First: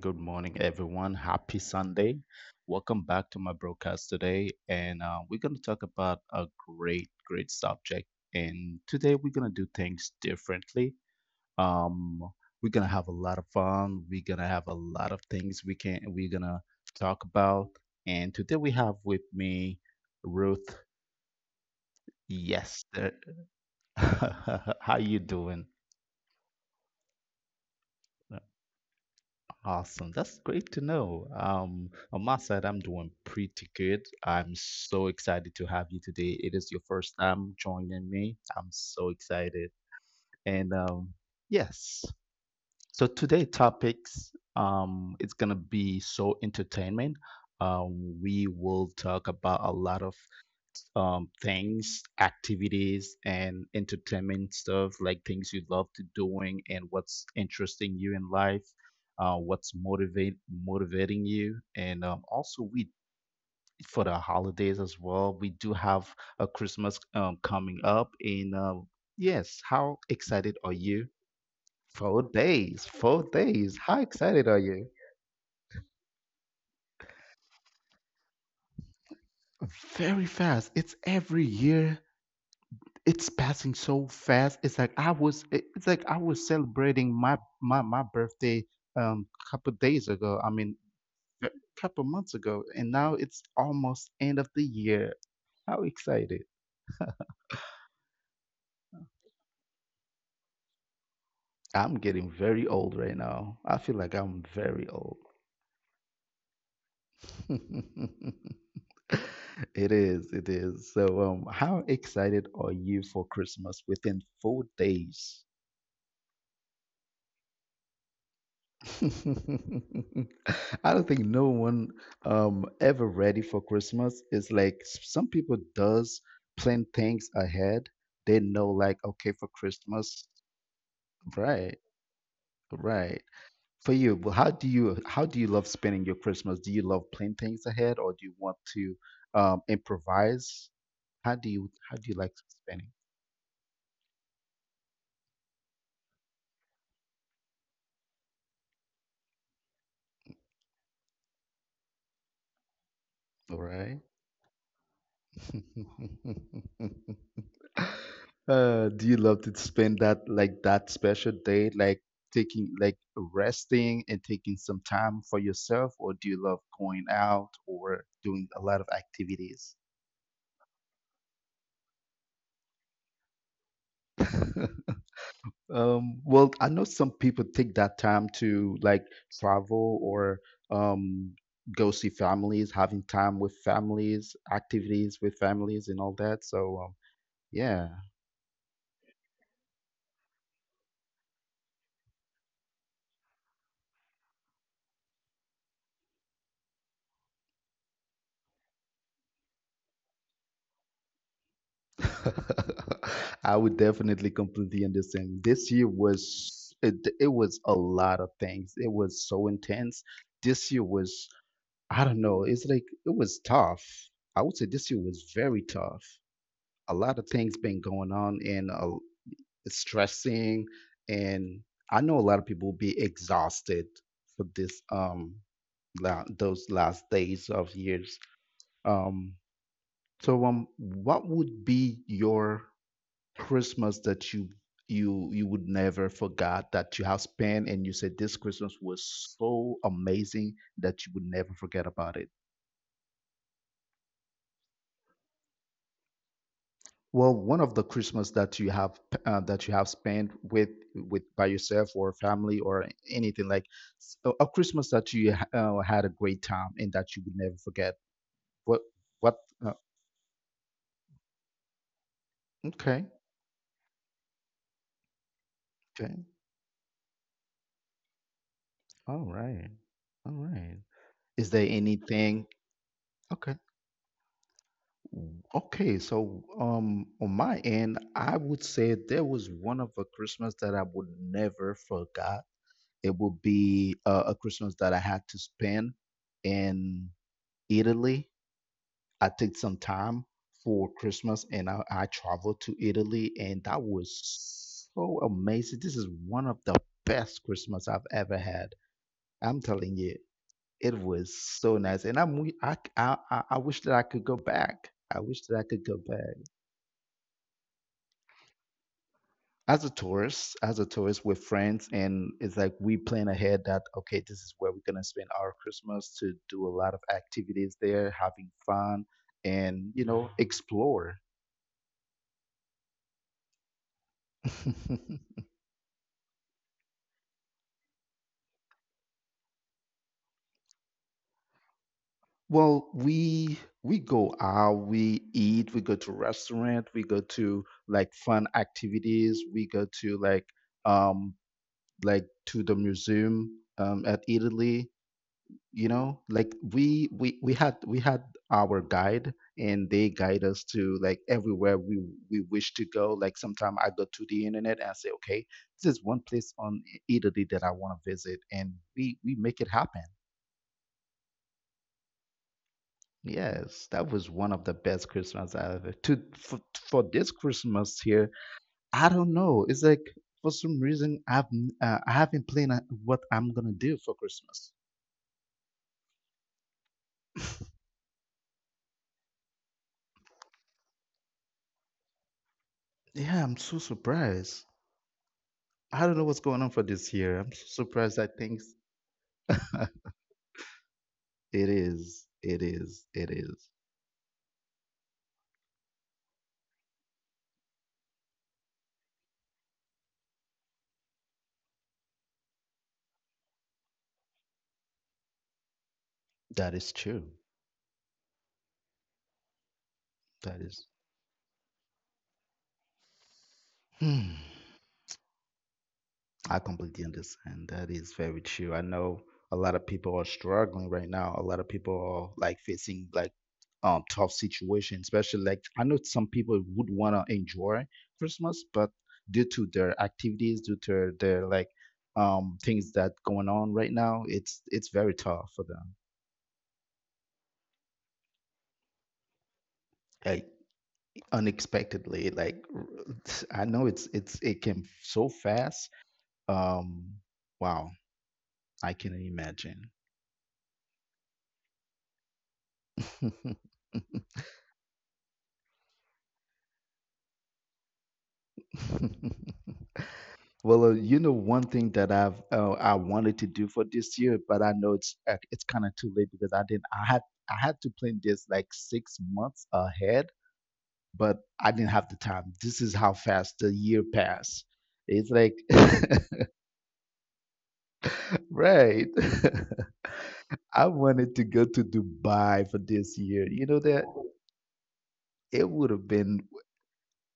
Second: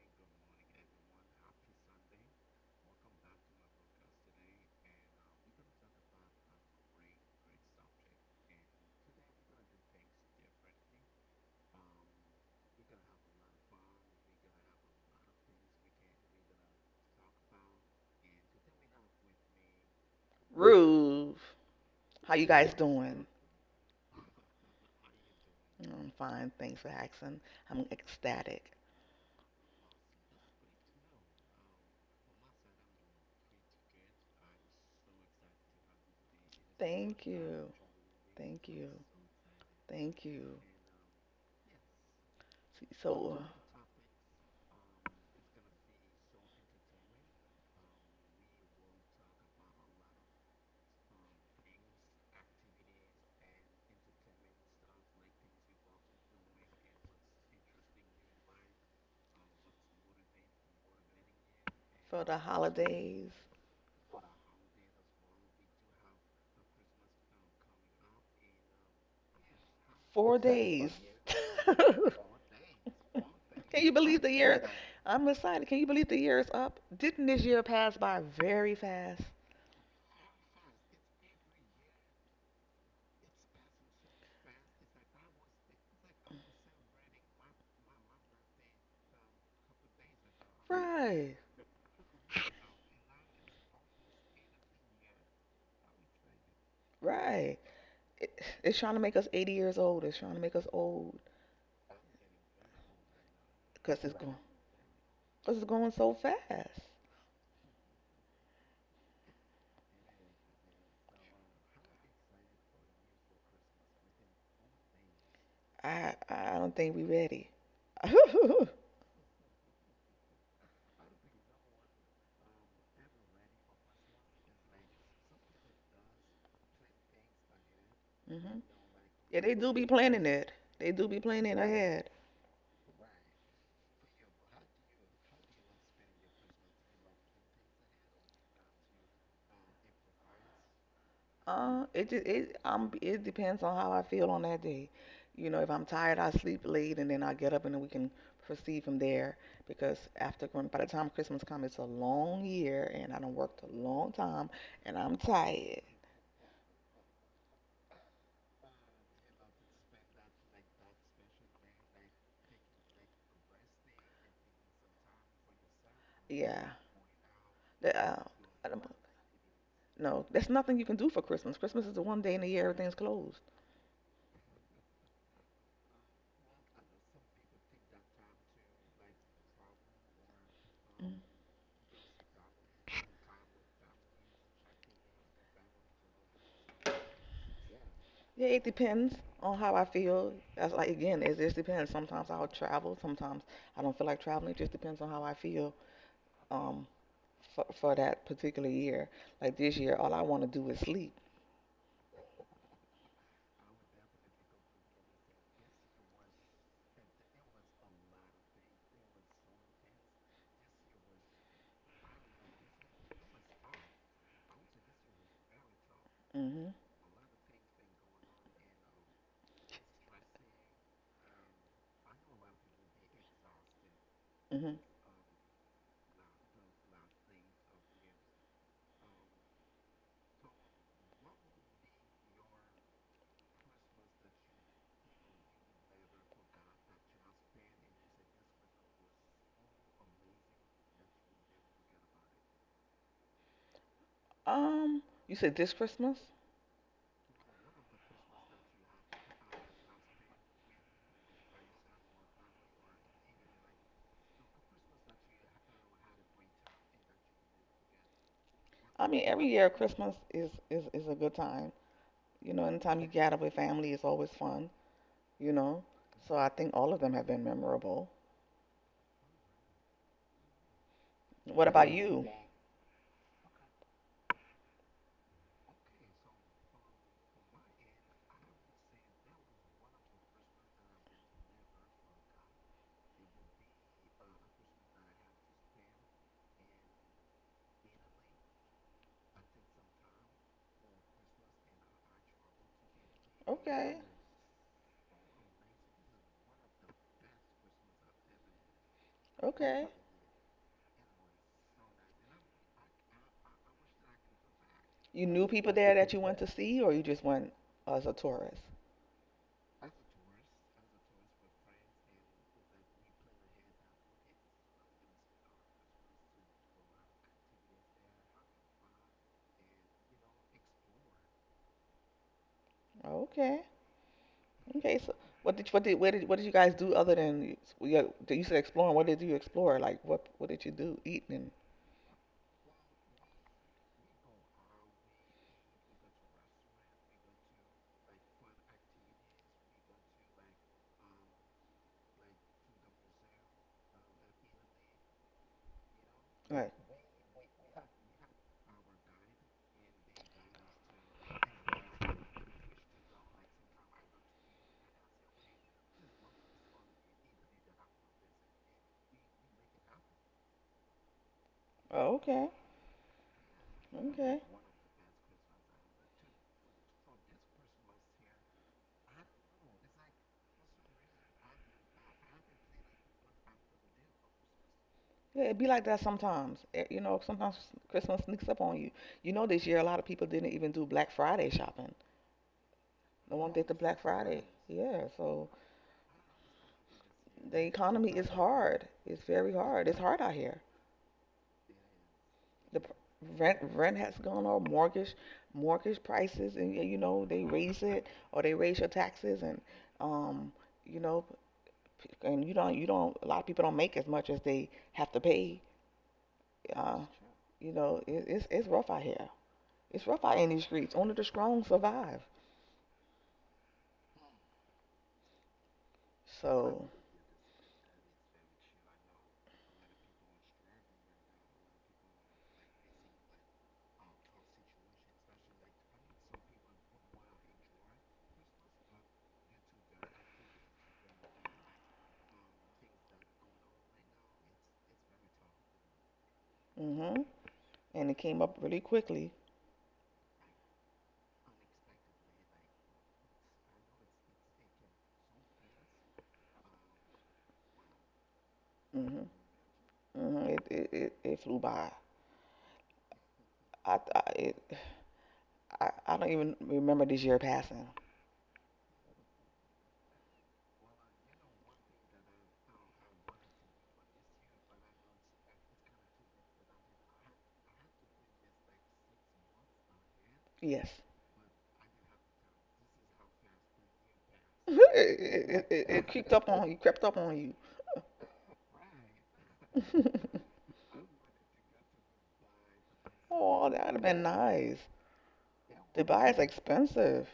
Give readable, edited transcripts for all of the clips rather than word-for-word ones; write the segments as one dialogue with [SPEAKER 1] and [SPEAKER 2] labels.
[SPEAKER 1] Good morning, everyone. Happy Sunday. Welcome back to my broadcast today. And We're going to talk about a great, great subject. And today we're going to do things differently. Um, we're going to have a lot of fun. We're going to have a lot of things we're going to talk about. And today we have with me Ruth.
[SPEAKER 2] Ruth, how you guys
[SPEAKER 1] Yes.
[SPEAKER 2] doing?
[SPEAKER 1] How you doing?
[SPEAKER 2] I'm fine. Thanks for asking. I'm ecstatic.
[SPEAKER 1] Awesome. That's great to know. On my side, I'm doing pretty good. I'm so excited to have you today. It is your first
[SPEAKER 2] Thank
[SPEAKER 1] time
[SPEAKER 2] you.
[SPEAKER 1] joining me. I'm
[SPEAKER 2] Thank you.
[SPEAKER 1] so excited.
[SPEAKER 2] Thank you.
[SPEAKER 1] And Yes.
[SPEAKER 2] See,
[SPEAKER 1] So
[SPEAKER 2] So
[SPEAKER 1] today
[SPEAKER 2] uh,
[SPEAKER 1] topics, it's gonna be so entertainment. We will talk about a lot of things, activities, and entertainment stuff, like things you love to doing and what's interesting you in life, what's motivate motivating you, and
[SPEAKER 2] for the
[SPEAKER 1] also we
[SPEAKER 2] holidays,
[SPEAKER 1] for the holidays as well. We do have a Christmas coming up, and yes, how
[SPEAKER 2] four
[SPEAKER 1] excited are
[SPEAKER 2] days.
[SPEAKER 1] you? 4 days, 4 days.
[SPEAKER 2] Can you
[SPEAKER 1] How
[SPEAKER 2] believe the
[SPEAKER 1] excited are
[SPEAKER 2] year?
[SPEAKER 1] you?
[SPEAKER 2] I'm excited. Can you believe the year is up? Didn't this year pass by very fast?
[SPEAKER 1] Very fast. It's every year. It's passing so fast. It's like it's like I was celebrating my birthday couple days ago. I mean
[SPEAKER 2] Right.
[SPEAKER 1] a couple months ago, and now it's almost end of the year. How excited.
[SPEAKER 2] Right. It, it's trying to make us 80 years old. It's trying to make us old
[SPEAKER 1] I'm getting very old right now. I feel
[SPEAKER 2] because
[SPEAKER 1] like
[SPEAKER 2] it's going,
[SPEAKER 1] I'm very old.
[SPEAKER 2] cause it's going so fast.
[SPEAKER 1] It is, it is. So how excited are you for Christmas within 4 days?
[SPEAKER 2] I don't think we ready.
[SPEAKER 1] I don't think no one ever ready for Christmas. It's like some people does plan things ahead. They
[SPEAKER 2] hmm.
[SPEAKER 1] know like okay
[SPEAKER 2] Yeah,
[SPEAKER 1] for
[SPEAKER 2] they do be
[SPEAKER 1] Christmas,
[SPEAKER 2] planning that. They do be planning
[SPEAKER 1] right,
[SPEAKER 2] ahead.
[SPEAKER 1] right. For you, but how do you love spending your Christmas? Do you love planning things ahead or do you want to improvise? How do you
[SPEAKER 2] It just
[SPEAKER 1] like
[SPEAKER 2] it
[SPEAKER 1] spending?
[SPEAKER 2] it depends on how I feel on that day. You know, if I'm tired, I sleep late and then I get up and then we can proceed from there. Because by the time Christmas comes, it's a long year and I done
[SPEAKER 1] All
[SPEAKER 2] worked a
[SPEAKER 1] right.
[SPEAKER 2] long time and I'm tired.
[SPEAKER 1] Do you love to spend that like that special day, like taking like resting and taking some time for yourself, or do you love
[SPEAKER 2] Yeah.
[SPEAKER 1] going out
[SPEAKER 2] The,
[SPEAKER 1] or doing a
[SPEAKER 2] I
[SPEAKER 1] lot of
[SPEAKER 2] don't-
[SPEAKER 1] activities?
[SPEAKER 2] no, there's nothing you can do for Christmas. Christmas is the one day in the year everything's closed.
[SPEAKER 1] Well, I know some people take that time to like travel or
[SPEAKER 2] Mm-hmm.
[SPEAKER 1] um go see families, having time with families, activities with families and all that. So yeah.
[SPEAKER 2] Yeah, it depends on how I feel. That's like again, it just depends. Sometimes I'll travel. Sometimes I don't feel like traveling. It just depends on how I feel um for that particular year. Like this year, all I want to do is sleep.
[SPEAKER 1] I would definitely completely understand. This year was it was a lot of things. It was so intense. This year was I don't know. It's like it was tough. I would say this year was very tough.
[SPEAKER 2] Mhm.
[SPEAKER 1] A lot of things been going on and it's stressing, and I know a lot of people will be exhausted for
[SPEAKER 2] Mhm.
[SPEAKER 1] this those last days of years. Um, so what would be your Christmas that you would never forgot that you have spent and you said this Christmas was so amazing that you would never forget about it?
[SPEAKER 2] Um, you said this Christmas?
[SPEAKER 1] Well, one of the Christmas that you have that you have spent with by yourself or family or anything like a Christmas that you had a great time and that you would never forget. What
[SPEAKER 2] I mean,
[SPEAKER 1] what?
[SPEAKER 2] every year
[SPEAKER 1] Uh,
[SPEAKER 2] Christmas is a good time. You know, anytime
[SPEAKER 1] okay,
[SPEAKER 2] you gather with family, it's always fun. You know,
[SPEAKER 1] okay,
[SPEAKER 2] so I think all of them have been memorable.
[SPEAKER 1] all right, all right. Is there
[SPEAKER 2] What about you?
[SPEAKER 1] anything? Okay, okay, so on my end, I would say there was one of a Christmas that I would never forgot. It would be a Christmas that I had to spend in Italy. I took some time for Christmas and I traveled to Italy, and that
[SPEAKER 2] Okay.
[SPEAKER 1] was so amazing. This is one of the best Christmas I've ever had. I'm
[SPEAKER 2] Okay.
[SPEAKER 1] telling you, it was so nice, and I'm wi- I wish that I could go back. I
[SPEAKER 2] You
[SPEAKER 1] wish
[SPEAKER 2] knew
[SPEAKER 1] that I
[SPEAKER 2] people
[SPEAKER 1] could
[SPEAKER 2] there
[SPEAKER 1] go
[SPEAKER 2] that you
[SPEAKER 1] back.
[SPEAKER 2] went to see, or you just went as a tourist?
[SPEAKER 1] As a tourist, as a tourist with friends, and it's like we plan ahead that okay, this is where we're gonna spend our Christmas to do a lot of activities there, having fun, and you know, explore.
[SPEAKER 2] Okay. Okay. So, what did you guys do other than you said exploring? What did you explore? Like what did you do? Eat and
[SPEAKER 1] Well, we go out, we eat, we go to restaurant, we go to like fun activities, we go to um like to the museum at Italy, you know, like
[SPEAKER 2] like.
[SPEAKER 1] we had our guide and they guide us to like everywhere we wish to go. Like sometime I go to the internet and I say okay, this is one place on Italy that I want to visit, and we make it happen.
[SPEAKER 2] Oh, okay.
[SPEAKER 1] Yes, that was
[SPEAKER 2] Okay.
[SPEAKER 1] one of the best Christmas I ever to for this Christmas here. I don't know, it's like for some reason I haven't planned what I'm gonna do for Christmas.
[SPEAKER 2] Yeah, it be like that sometimes. Sometimes Christmas sneaks up on you. This year a lot of people didn't even do Black Friday shopping. No
[SPEAKER 1] Yeah, I'm
[SPEAKER 2] one did
[SPEAKER 1] so
[SPEAKER 2] the Black Friday.
[SPEAKER 1] surprised.
[SPEAKER 2] Yeah. So
[SPEAKER 1] I don't know what's going on for this year.
[SPEAKER 2] the economy
[SPEAKER 1] Surprised.
[SPEAKER 2] is hard. It's very hard. It's hard out here.
[SPEAKER 1] It is. It
[SPEAKER 2] the p-
[SPEAKER 1] is. It is.
[SPEAKER 2] rent rent has gone up, mortgage prices, and you know they raise it or they raise your taxes, and um, you know, p- and you don't a lot of people don't make as much as they have to pay.
[SPEAKER 1] That is
[SPEAKER 2] Uh,
[SPEAKER 1] true.
[SPEAKER 2] it's rough out here. It's rough out in
[SPEAKER 1] That
[SPEAKER 2] these
[SPEAKER 1] is.
[SPEAKER 2] streets. Only the strong survive.
[SPEAKER 1] Hmm. I
[SPEAKER 2] So,
[SPEAKER 1] completely understand. That is very true. I know a lot of people are struggling right now. A lot of people are like facing like tough situations, especially like I know some people would want to enjoy Christmas, but due to their activities, due to their like things that going on right now, it's very tough for them.
[SPEAKER 2] mhm, and it came up really quickly.
[SPEAKER 1] Hey. Unexpectedly, like I know it came so fast, um wow, I can
[SPEAKER 2] Mhm,
[SPEAKER 1] imagine.
[SPEAKER 2] mhm. It flew by. I, I it I don't even remember this year passing.
[SPEAKER 1] Well you know, one thing that I wanted to do for this year, but I know it's kind of too late because I didn't I had I had to plan this like 6 months ahead,
[SPEAKER 2] Yes.
[SPEAKER 1] but I didn't have the time. This is how fast the year passed.
[SPEAKER 2] It,
[SPEAKER 1] It's like
[SPEAKER 2] it, it, it creeped up on you, crept up on
[SPEAKER 1] right
[SPEAKER 2] you.
[SPEAKER 1] I wanted to go to Dubai for this year. You
[SPEAKER 2] Oh,
[SPEAKER 1] know
[SPEAKER 2] that would have
[SPEAKER 1] that?
[SPEAKER 2] been nice.
[SPEAKER 1] It would have
[SPEAKER 2] Dubai is
[SPEAKER 1] been
[SPEAKER 2] expensive.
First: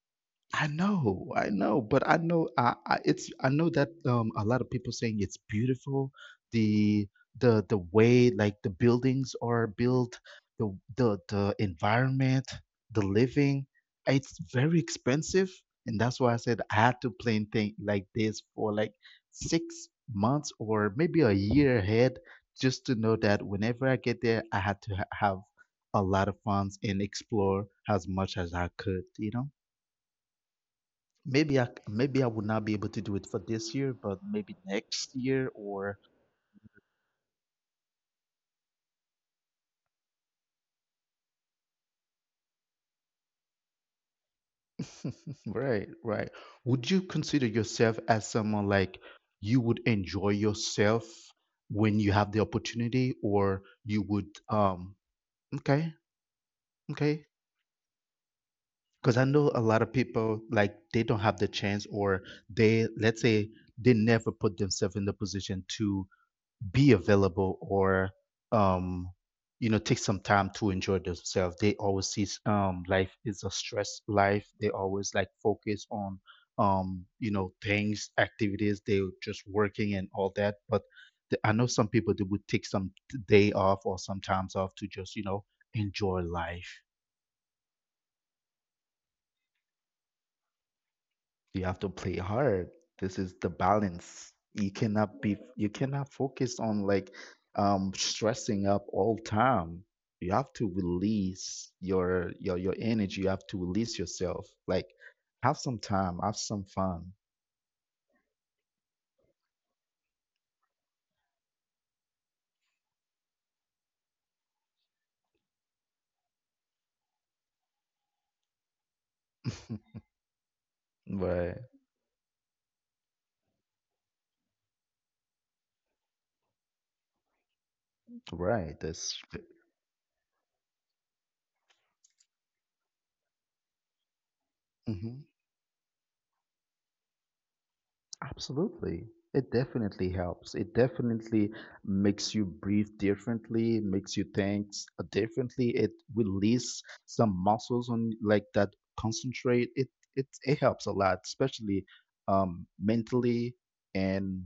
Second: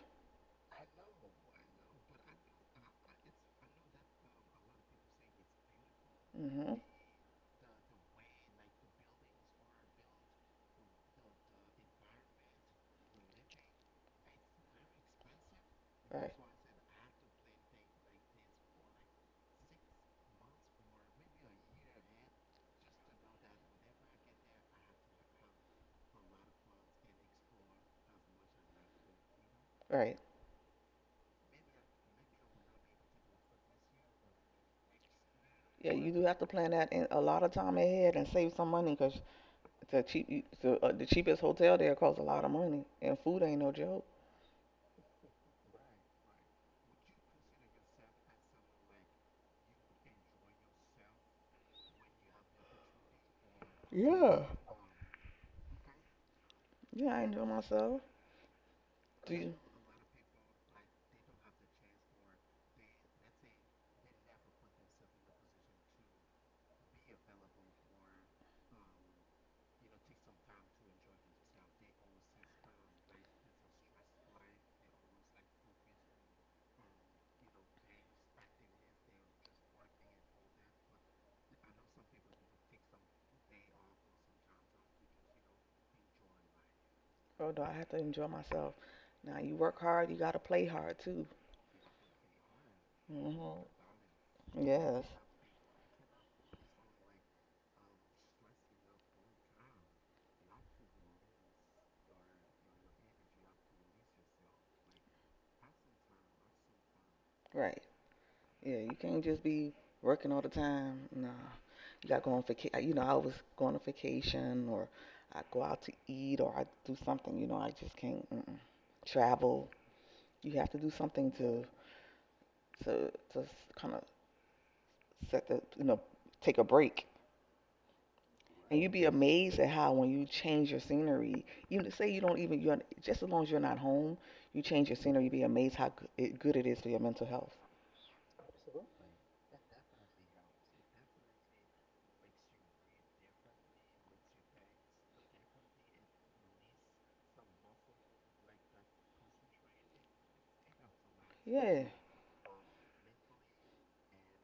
[SPEAKER 1] I know, but I know I know that a lot of people saying it's beautiful,
[SPEAKER 2] Hmm.
[SPEAKER 1] the the way like the buildings are built, the environment, the living, it's very expensive, and that's
[SPEAKER 2] Right,
[SPEAKER 1] why I said I had to plan thing like this for like 6 months or maybe a year ahead, just to know that whenever I get there, I had to have a lot of funds and explore as much as I could, you know?
[SPEAKER 2] right.
[SPEAKER 1] Maybe I, maybe I would not be able to do it for this year, but maybe next year
[SPEAKER 2] Yeah,
[SPEAKER 1] or
[SPEAKER 2] you do have to plan that in a lot of time ahead and save some money because the cheapest hotel there costs a lot of money, and food ain't no joke.
[SPEAKER 1] right, right. Would you consider yourself as someone like you would enjoy yourself when you have the opportunity, or you would
[SPEAKER 2] Yeah.
[SPEAKER 1] okay,
[SPEAKER 2] Yeah, I
[SPEAKER 1] okay.
[SPEAKER 2] enjoy myself.
[SPEAKER 1] Because I
[SPEAKER 2] Do
[SPEAKER 1] know
[SPEAKER 2] you?
[SPEAKER 1] a lot of people like they don't have the chance, or they let's say they never put themselves in the position to be available or um you know, take some time to enjoy themselves. They always see life is a stress life. They always like focus on you know, things, activities. They just working and all that, but the, I know some people that would take some day off or some times off to just you know enjoy life.
[SPEAKER 2] Oh, do I have to enjoy myself? Now you work hard, you gotta play hard too.
[SPEAKER 1] You have to play hard. This is the
[SPEAKER 2] Hmm.
[SPEAKER 1] balance. You
[SPEAKER 2] Yes,
[SPEAKER 1] cannot be, you cannot focus on like stressing up all time. You have to release your energy. You have to release yourself, like have some time, have some fun.
[SPEAKER 2] right. Yeah, you can't just be working all the time. Nah, you gotta go on vacation. I always go on a vacation or I go out to eat or I do something. I just can't, mm-mm, travel. You have to do something
[SPEAKER 1] right,
[SPEAKER 2] to kind of set the you know take a break.
[SPEAKER 1] right,
[SPEAKER 2] And you'd be
[SPEAKER 1] that's
[SPEAKER 2] amazed at how when you change your scenery, you say you don't even you're just, as long as you're not home, you change your
[SPEAKER 1] mm-hmm.
[SPEAKER 2] scenery. You'd be amazed how good it is for your mental health.
[SPEAKER 1] Absolutely. It definitely helps. It definitely makes you breathe differently, makes you differently. It release some muscles on like that concentrate. It helps a lot, especially
[SPEAKER 2] Yeah.
[SPEAKER 1] mentally and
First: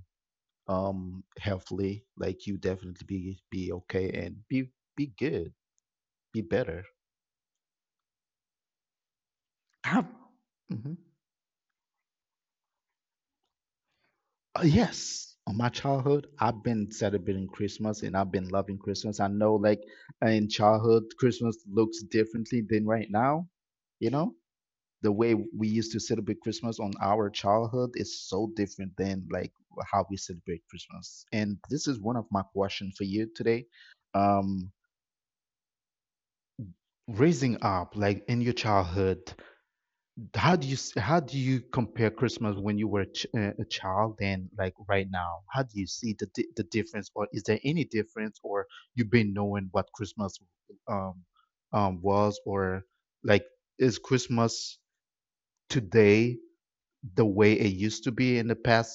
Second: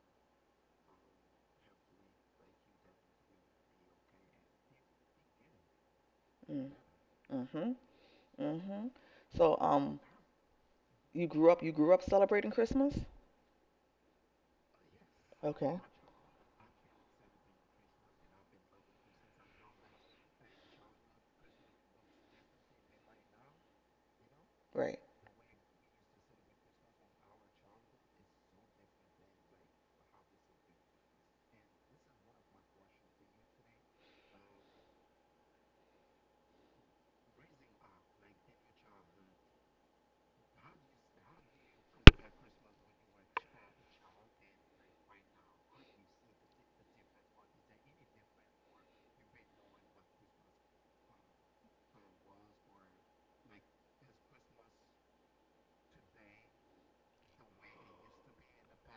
[SPEAKER 1] healthily. Like you definitely be okay and be good, be
[SPEAKER 2] Mm,
[SPEAKER 1] better.
[SPEAKER 2] mhm. Mhm. So um
[SPEAKER 1] Mhm.
[SPEAKER 2] You grew up. You grew up celebrating Christmas.
[SPEAKER 1] Yes, on my
[SPEAKER 2] Okay.
[SPEAKER 1] childhood, I've been celebrating Christmas and I've been loving Christmas. I know, like in childhood, Christmas looks differently than right now. You know,
[SPEAKER 2] Right?
[SPEAKER 1] the way we used to celebrate Christmas on our childhood is so different than like how we celebrate Christmas. And this is one of my questions for you today. Um, Raising up, like in your childhood, how do you how do you compare Christmas when you were a child and like right now? How do you see the difference, or is there any difference, or you've been knowing what Christmas um was, or like is Christmas today the way it used to be in the past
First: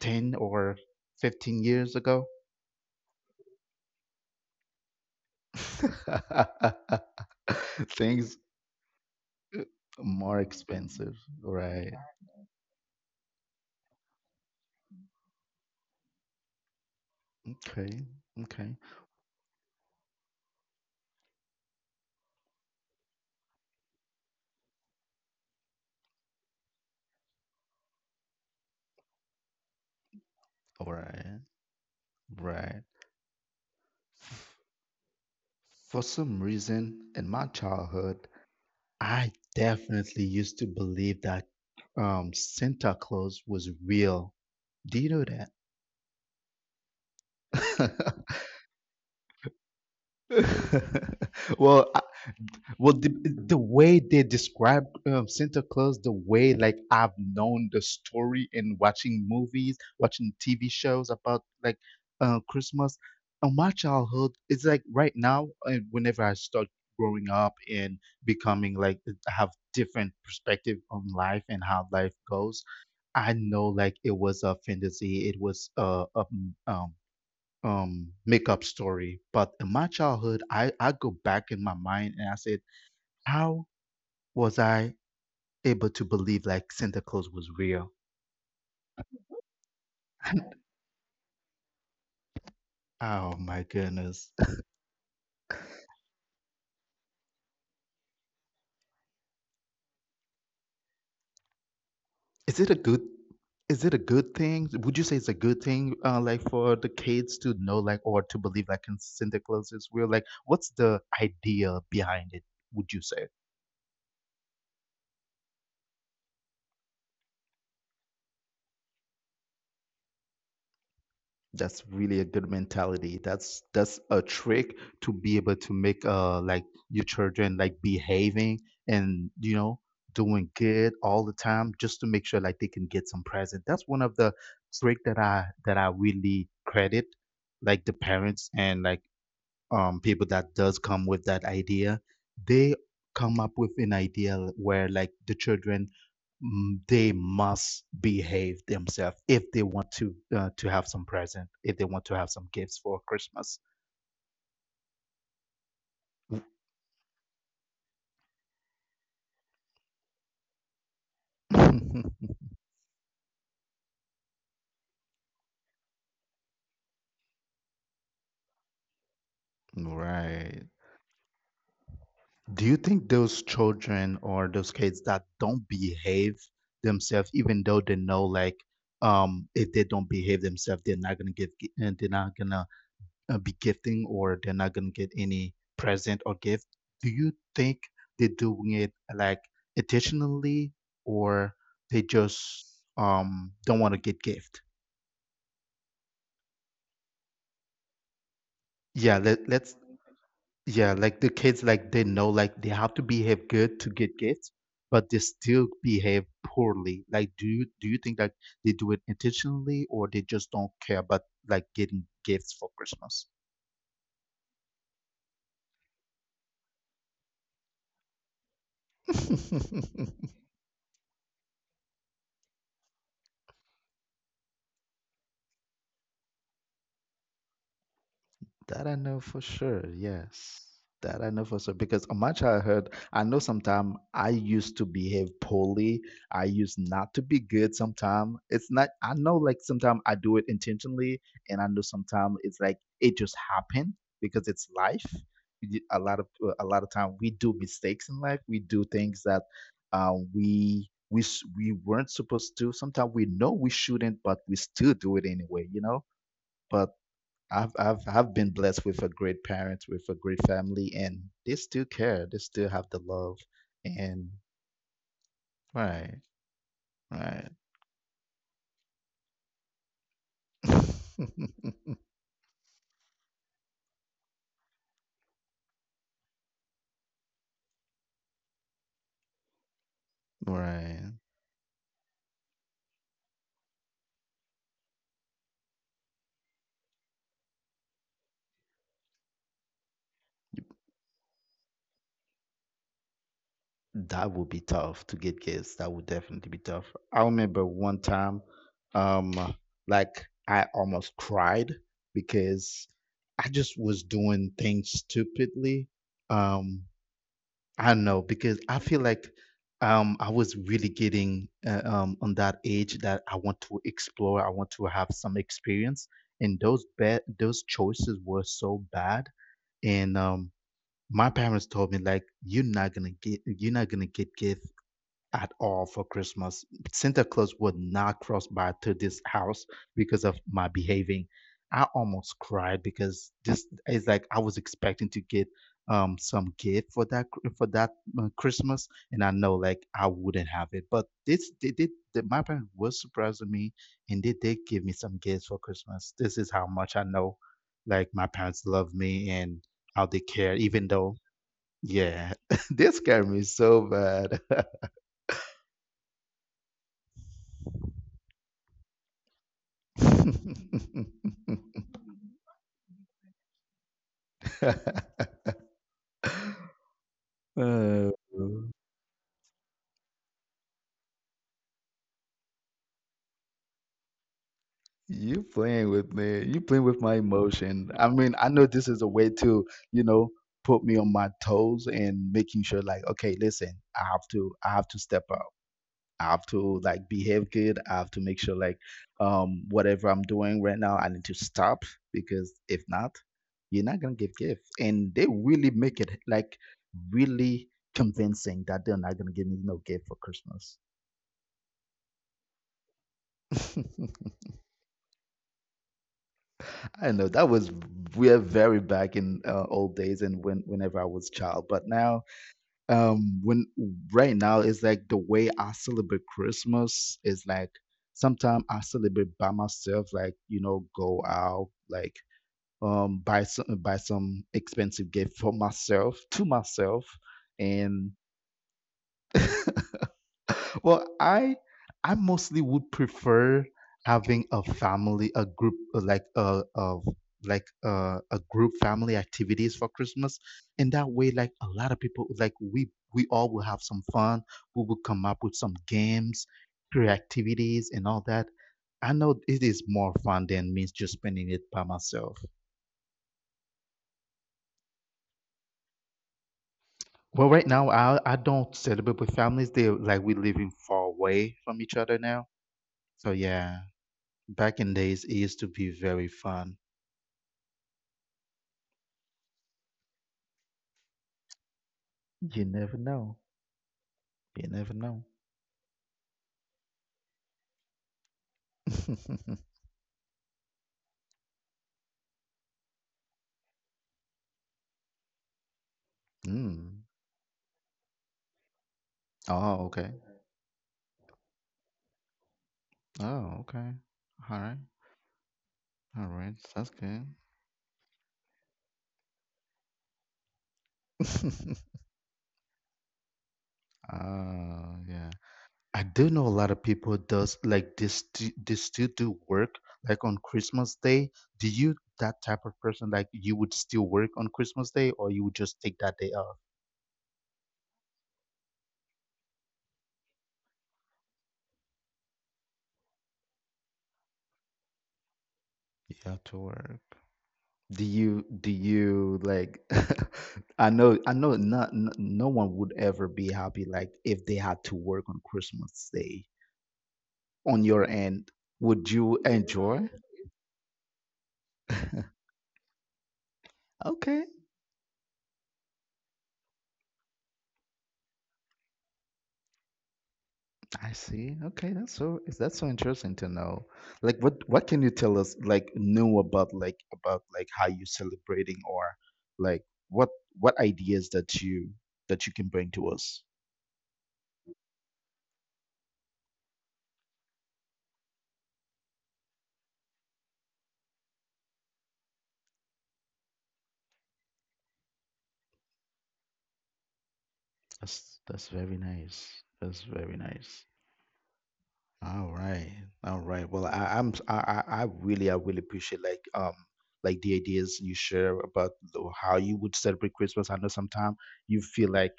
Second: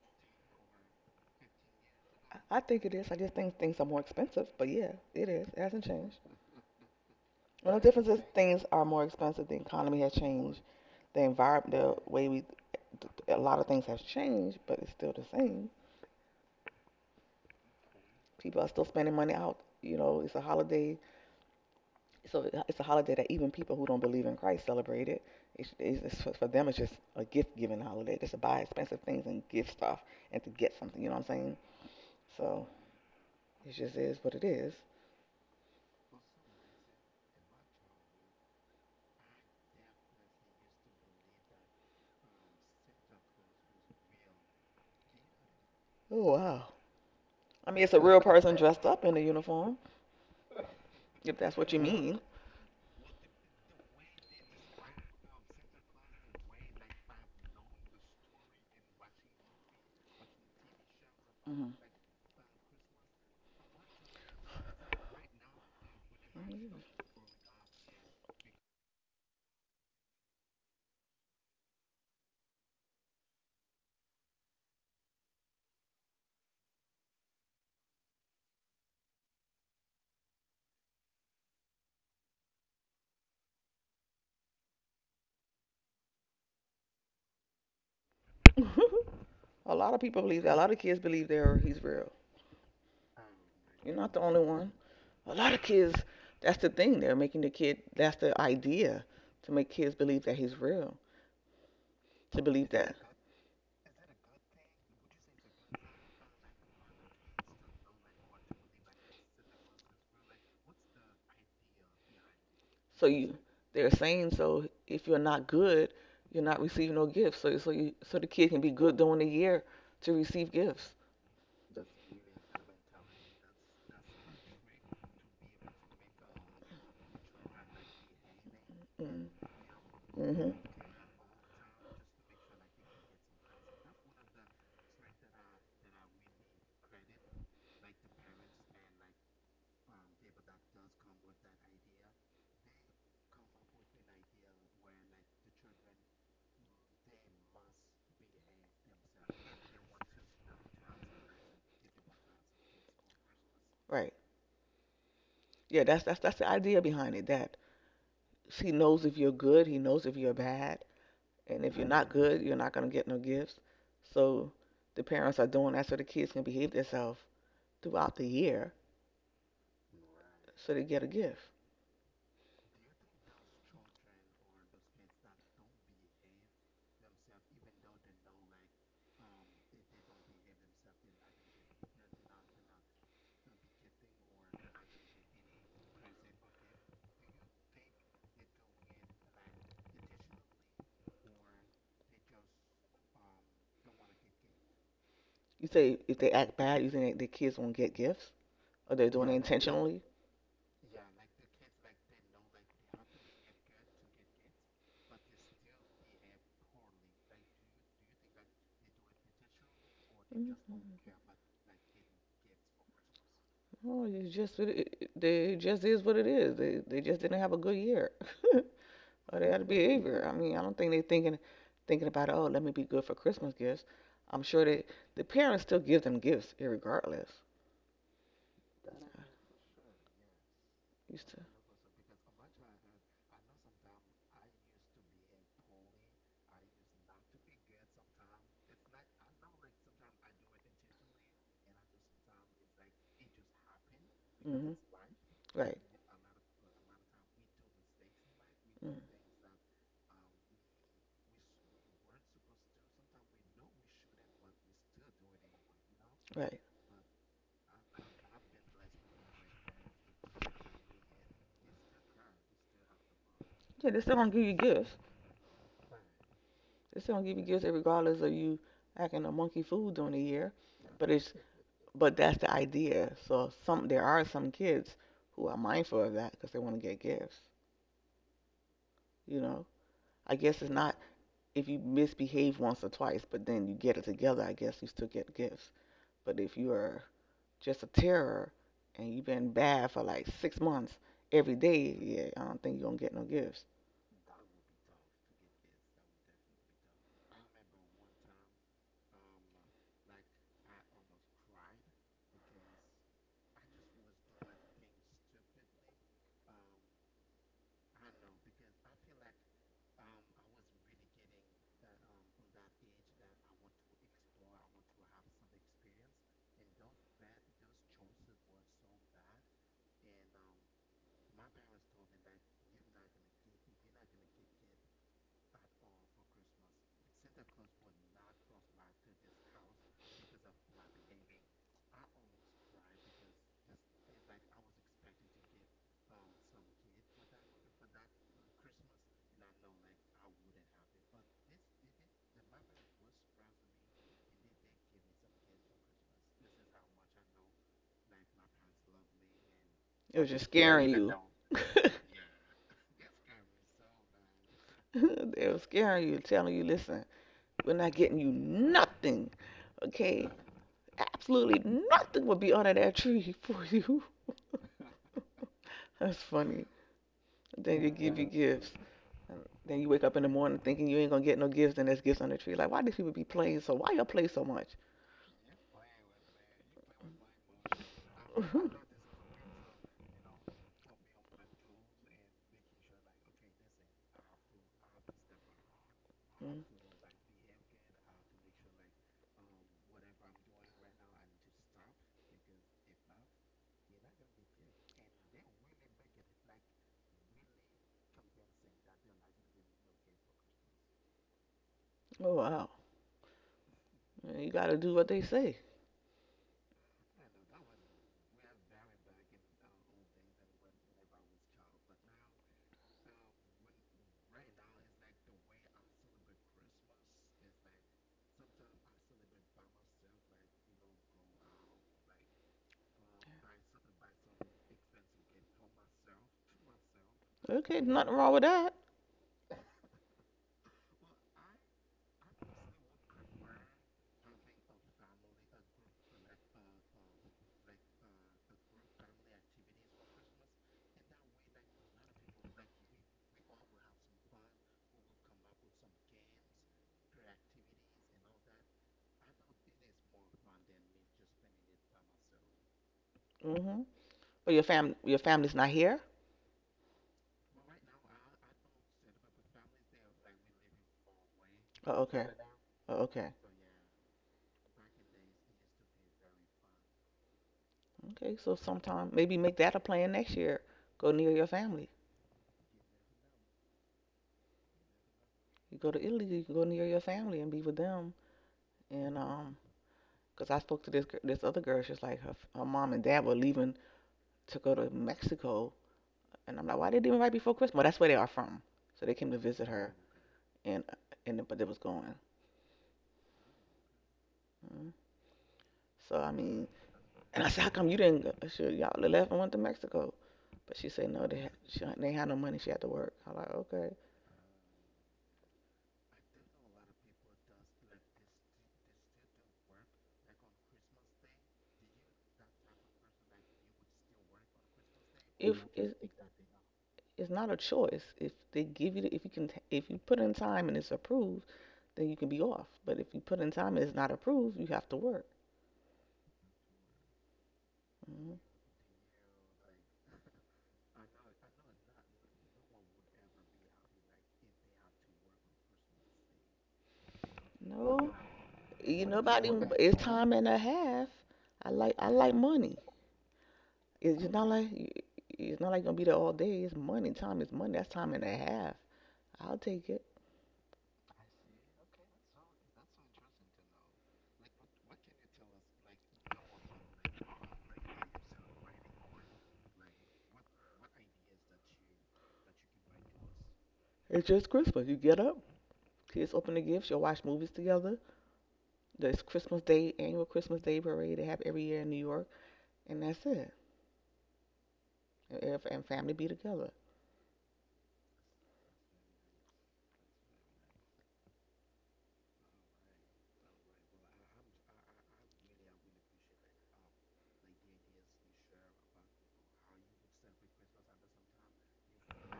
[SPEAKER 1] 10 or 15 years ago?
[SPEAKER 2] I think it is. I just think things are more expensive. But yeah, it is. It hasn't changed. Well, the difference is
[SPEAKER 1] Things
[SPEAKER 2] things are more expensive. The economy has
[SPEAKER 1] more
[SPEAKER 2] changed.
[SPEAKER 1] expensive,
[SPEAKER 2] The
[SPEAKER 1] right?
[SPEAKER 2] environment, the way we, a lot of things have changed, but it's still the same.
[SPEAKER 1] Okay,
[SPEAKER 2] People are
[SPEAKER 1] okay,
[SPEAKER 2] still spending money out. You know, it's a holiday. So it's a holiday that even people who don't believe in Christ celebrate it. It's for them, it's just a gift-giving holiday, just to buy expensive things and give stuff and to get
[SPEAKER 1] all
[SPEAKER 2] something. You know what I'm
[SPEAKER 1] right,
[SPEAKER 2] saying? So
[SPEAKER 1] right.
[SPEAKER 2] it just is what it is.
[SPEAKER 1] For some reason, in my childhood, I definitely used to believe that Santa Claus was real. Do you know
[SPEAKER 2] Oh, wow. I mean, it's a real
[SPEAKER 1] that?
[SPEAKER 2] person dressed up in a uniform, if that's what you
[SPEAKER 1] Well,
[SPEAKER 2] mean.
[SPEAKER 1] well, the way they describe Santa Claus, the way like I've known the story in watching movies, watching TV shows about
[SPEAKER 2] Mhm.
[SPEAKER 1] like Christmas, in my childhood, it's like right now, and whenever I start growing up and becoming like have different perspective on life and how life goes, I know like it was a fantasy, it was a makeup story. But in my childhood, I go back in my mind and I said how was I able to believe like Santa Claus was real?
[SPEAKER 2] A lot of people believe that. A lot of kids believe they're he's real.
[SPEAKER 1] Oh my
[SPEAKER 2] You're not the
[SPEAKER 1] goodness.
[SPEAKER 2] only one. A lot of kids. That's the thing. They're making the kid. That's the idea to make kids believe that he's real. To
[SPEAKER 1] Is
[SPEAKER 2] believe
[SPEAKER 1] it a
[SPEAKER 2] that.
[SPEAKER 1] good is it a good thing? Would you say it's a good thing like for the kids to know like or to believe like in Santa Claus is real? Like what's the idea behind it, would you
[SPEAKER 2] So
[SPEAKER 1] say?
[SPEAKER 2] you. They're saying so. If you're not good, you're not receiving no gifts. So the kid can be good during the year to receive gifts.
[SPEAKER 1] That's really a good mentality. That's a trick to be able to make like your children like behaving and you
[SPEAKER 2] Mm-hmm.
[SPEAKER 1] know doing
[SPEAKER 2] Mm-hmm.
[SPEAKER 1] good all the time just to make sure like they can get some present. That's one of the trick that I really credit like the parents and like people that does come with that idea they come up with an idea where like the children they must behave themselves if they want to have some present if they want to have some gifts for Christmas.
[SPEAKER 2] Right. Yeah. That's the idea behind it. That he knows if you're good, he knows if you're bad, and if you're not good, you're not going to get no gifts. So the parents are doing that so the kids can behave themselves throughout the year
[SPEAKER 1] Right,
[SPEAKER 2] so they get a gift.
[SPEAKER 1] do you think those children or those kids that don't behave themselves even though they know like if they don't behave themselves they're not gonna they're not gonna be gifting or they're not gonna get any present or gift. Do you think they're doing it like intentionally or they just don't want to get gift?
[SPEAKER 2] You say if they act bad, you think the kids won't get gifts? Or they're
[SPEAKER 1] Yeah,
[SPEAKER 2] doing it
[SPEAKER 1] let let's
[SPEAKER 2] intentionally?
[SPEAKER 1] yeah, like the kids like they know like they have to behave good to get gifts, but they still behave poorly. Like do you think that they do it intentionally or they just
[SPEAKER 2] Mhm.
[SPEAKER 1] don't care about like getting gifts for Christmas?
[SPEAKER 2] No, it's just they just is what it is. They just didn't have a good year. or their behavior. I mean, I don't think they're thinking about, oh, let me be good for Christmas gifts. I'm sure that the parents still give them gifts, irregardless.
[SPEAKER 1] That I
[SPEAKER 2] That's
[SPEAKER 1] know
[SPEAKER 2] how
[SPEAKER 1] for sure, yes.
[SPEAKER 2] it
[SPEAKER 1] That I
[SPEAKER 2] used to.
[SPEAKER 1] know for sure because on my childhood, I know sometimes I used to behave poorly. I used not to be good sometimes. It's not, I know like sometimes I do it intentionally, and I know sometimes it's like it just happened because it's
[SPEAKER 2] Hmm.
[SPEAKER 1] life.
[SPEAKER 2] Right.
[SPEAKER 1] Y- A lot of a lot of time we do mistakes in life. We do
[SPEAKER 2] Mm.
[SPEAKER 1] things that we we weren't supposed to. Sometimes we know we shouldn't, but we still do it anyway. You know,
[SPEAKER 2] Right.
[SPEAKER 1] but I've been blessed with a great parent, with a great family, and they still care. They still have the love,
[SPEAKER 2] Yeah, they still
[SPEAKER 1] and
[SPEAKER 2] gonna give you gifts.
[SPEAKER 1] right,
[SPEAKER 2] They still gonna give you
[SPEAKER 1] right,
[SPEAKER 2] gifts, regardless of you acting a monkey fool during the year. But it's but that's the idea. So some there are some kids who are mindful of that because they want to get gifts. You know, I guess it's not
[SPEAKER 1] right.
[SPEAKER 2] if you misbehave once or twice, but then you get it together. I guess you still get gifts. But if you are just a terror and you've been bad for like 6 months every day, yeah, I don't think you're gonna get no gifts.
[SPEAKER 1] That would be tough to get kids. That would definitely be tough. I remember one time, um, like I almost cried because I just was doing things stupidly. Um, I don't know because I feel like I was really getting on that age that I want to explore. I want to have some experience, and those choices were so bad. And my parents told me like, "You're not gonna get you're not gonna get give at all for Christmas. Santa Claus would not cross by to this house because of my behaving. I almost cried because this is like I was expecting to get some gift for that Christmas, and I know like I wouldn't have it. But this they did. My parents were surprising me, and they did give me some gifts for Christmas. This is how much I know, like my parents love me and how they
[SPEAKER 2] It was just,
[SPEAKER 1] care,
[SPEAKER 2] yeah,
[SPEAKER 1] even
[SPEAKER 2] scaring you
[SPEAKER 1] though
[SPEAKER 2] you.
[SPEAKER 1] yeah, they scare me so bad.
[SPEAKER 2] Don't. they were scaring you, telling you, listen, we're not getting you nothing, okay? Absolutely nothing will be under that tree for you. That's funny. Then they
[SPEAKER 1] Uh,
[SPEAKER 2] give you gifts. And then you wake up in the morning thinking you ain't gonna get no gifts, and there's gifts on the tree. Like, why these people be playing so? Why y'all play so much?
[SPEAKER 1] you playing with me. You playing with my emotion. I mean, I know
[SPEAKER 2] oh,
[SPEAKER 1] this is a way to, you know, put me on my toes and making sure like, okay, listen, I have to step up. I have to like behave good. I have to make sure like whatever I'm doing right now, I need to stop because if not, you're not gonna give gift. And they really make it like really convincing that they're not gonna give me no gift for Christmas.
[SPEAKER 2] wow. Yeah, you gotta do what they say.
[SPEAKER 1] I know that was we're very back in old days and when whenever I was child, but now when right now it's like the way I celebrate Christmas is like sometimes I celebrate by myself like you know go out like buy some expensive gift for myself to myself
[SPEAKER 2] Okay,
[SPEAKER 1] and
[SPEAKER 2] nothing wrong with that.
[SPEAKER 1] Well, I mostly would prefer having a family, a group, like a like a group family activities for Christmas. In that way, like a lot of people, like we all will have some fun. We will come up with some games, activities, and all that. I know it is more fun than me just spending it by myself.
[SPEAKER 2] Mm-hmm. But your family's not here?
[SPEAKER 1] Well, right now I don't celebrate with families. They like we living far away from each
[SPEAKER 2] Oh,
[SPEAKER 1] other
[SPEAKER 2] okay.
[SPEAKER 1] now.
[SPEAKER 2] Oh, okay.
[SPEAKER 1] So yeah. Back in days, it used to be very fun.
[SPEAKER 2] Okay, so sometime maybe make that a plan next year. Go near your family.
[SPEAKER 1] You never know. You never know.
[SPEAKER 2] You go to Italy, you can go near your family and be with them. And, 'cause I spoke to this other girl, she's like her mom and dad were leaving to go to Mexico, and I'm like, why they
[SPEAKER 1] Mm.
[SPEAKER 2] leaving right before Christmas? Well, that's where they are from. So they came to visit
[SPEAKER 1] Oh,
[SPEAKER 2] her,
[SPEAKER 1] okay.
[SPEAKER 2] and but they was going.
[SPEAKER 1] Oh, okay. All right.
[SPEAKER 2] Mhm. So
[SPEAKER 1] All
[SPEAKER 2] I
[SPEAKER 1] right.
[SPEAKER 2] mean,
[SPEAKER 1] That's good.
[SPEAKER 2] and I said, how come you didn't go? Sure, y'all left and went to Mexico. But she said no, they had, she, they had no money. She had to work. I'm like, okay,
[SPEAKER 1] Oh, yeah. I do know a lot of people does like this. They still do work like on Christmas Day. Do you that type of person like you would still work on Christmas Day or you would
[SPEAKER 2] if
[SPEAKER 1] just
[SPEAKER 2] it's
[SPEAKER 1] take that day off?
[SPEAKER 2] it's not a choice. If they give you, the, If you put in time and it's approved, then you can be off. But if you put in time and it's not approved, you have to work.
[SPEAKER 1] You have to work. Do
[SPEAKER 2] Hmm.
[SPEAKER 1] you do you like I know not n- no one would ever be happy like if they had to work on Christmas Day. On
[SPEAKER 2] No,
[SPEAKER 1] your end,
[SPEAKER 2] you
[SPEAKER 1] would you
[SPEAKER 2] nobody. It's
[SPEAKER 1] enjoy?
[SPEAKER 2] time and a half. I like money. It's
[SPEAKER 1] Okay,
[SPEAKER 2] not like, it's not like gonna be there all day. It's money. Time is money. That's time and a half. I'll take it.
[SPEAKER 1] I see. Okay, that's so is that so interesting to know? Like what can you tell us like new about like how you celebrating or like what ideas that you can bring to us?
[SPEAKER 2] It's just Christmas. You get up, kids open the gifts, you all watch movies together. This Christmas Day, annual Christmas Day parade they have every year in New York, and that's it. And, if- and family be together.
[SPEAKER 1] That's very nice. That's very nice. All right. All right. Well, I really appreciate like the ideas you share about how you would celebrate Christmas. I know sometimes you feel like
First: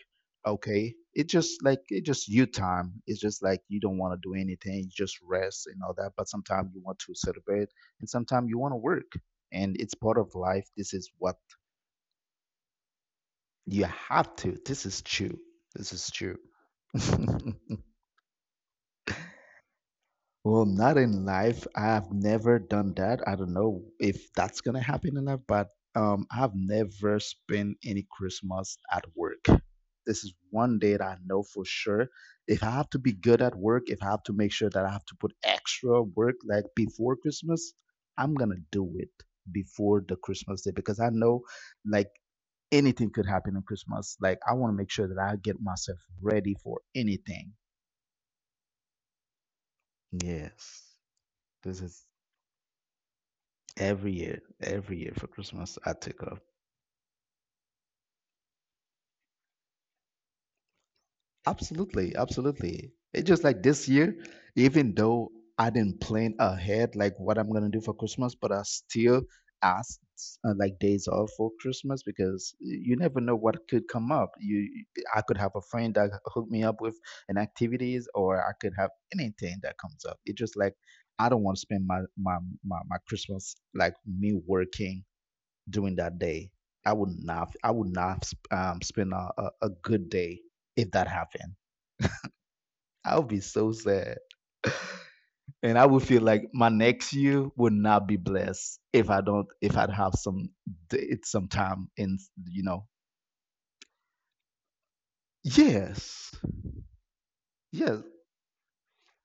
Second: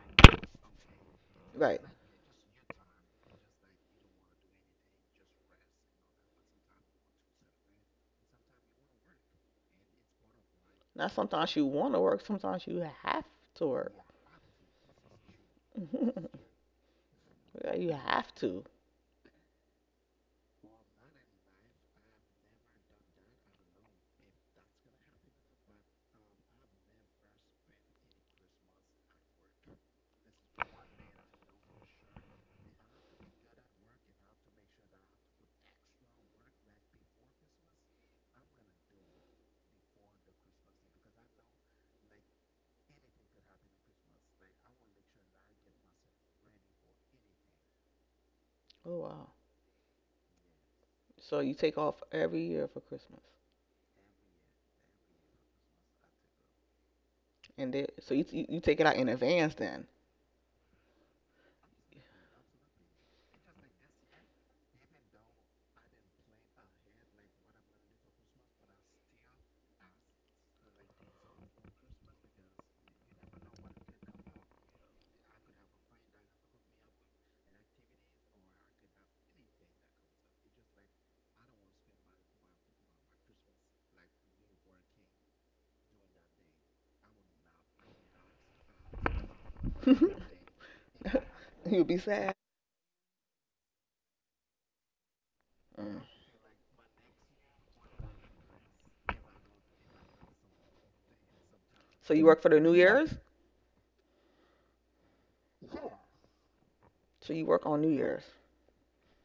[SPEAKER 1] okay, it just like
[SPEAKER 2] Right.
[SPEAKER 1] it just you time. It's just like you don't want to do anything, you just rest and all that. But sometimes you want to celebrate and sometimes you want to work. And it's part of life. This
[SPEAKER 2] Now,
[SPEAKER 1] is what
[SPEAKER 2] sometimes you want to work, sometimes you have to
[SPEAKER 1] you
[SPEAKER 2] work.
[SPEAKER 1] have to. This is true. This is true.
[SPEAKER 2] Yeah, you have to.
[SPEAKER 1] Well, not in life. I've never done that. I don't know if that's gonna happen in life, but I've never spent any Christmas at work. This is one day that I know for sure. If I have to be good at work, if I have to make sure that I have to put extra work like before Christmas, I'm gonna do it before the Christmas day because I know like anything could happen on Christmas. Like I want to make sure that I get myself ready for anything.
[SPEAKER 2] Oh, wow.
[SPEAKER 1] Yes,
[SPEAKER 2] So you take
[SPEAKER 1] this
[SPEAKER 2] off
[SPEAKER 1] is.
[SPEAKER 2] every year for Christmas.
[SPEAKER 1] Every year for Christmas, I took off.
[SPEAKER 2] And then, so you take it out in advance then.
[SPEAKER 1] Absolutely, absolutely. It's just like this year, even though I didn't plan ahead like what I'm gonna do for Christmas, but I still asked like days off for Christmas because you never know what could come up. I could have a friend that hooked me up with an activities, or I could have anything that comes up. It's just like I don't want to spend my Christmas like me working during that day. I would not spend a good day if that happened.
[SPEAKER 2] You'll be sad.
[SPEAKER 1] I would be so sad, and I would
[SPEAKER 2] Mm.
[SPEAKER 1] feel like my next year would not be blessed if I don't, if I'd have some time
[SPEAKER 2] So
[SPEAKER 1] in,
[SPEAKER 2] you work for the
[SPEAKER 1] you
[SPEAKER 2] New
[SPEAKER 1] know.
[SPEAKER 2] Year's?
[SPEAKER 1] Yes,
[SPEAKER 2] So you work on New
[SPEAKER 1] yes.
[SPEAKER 2] Year's.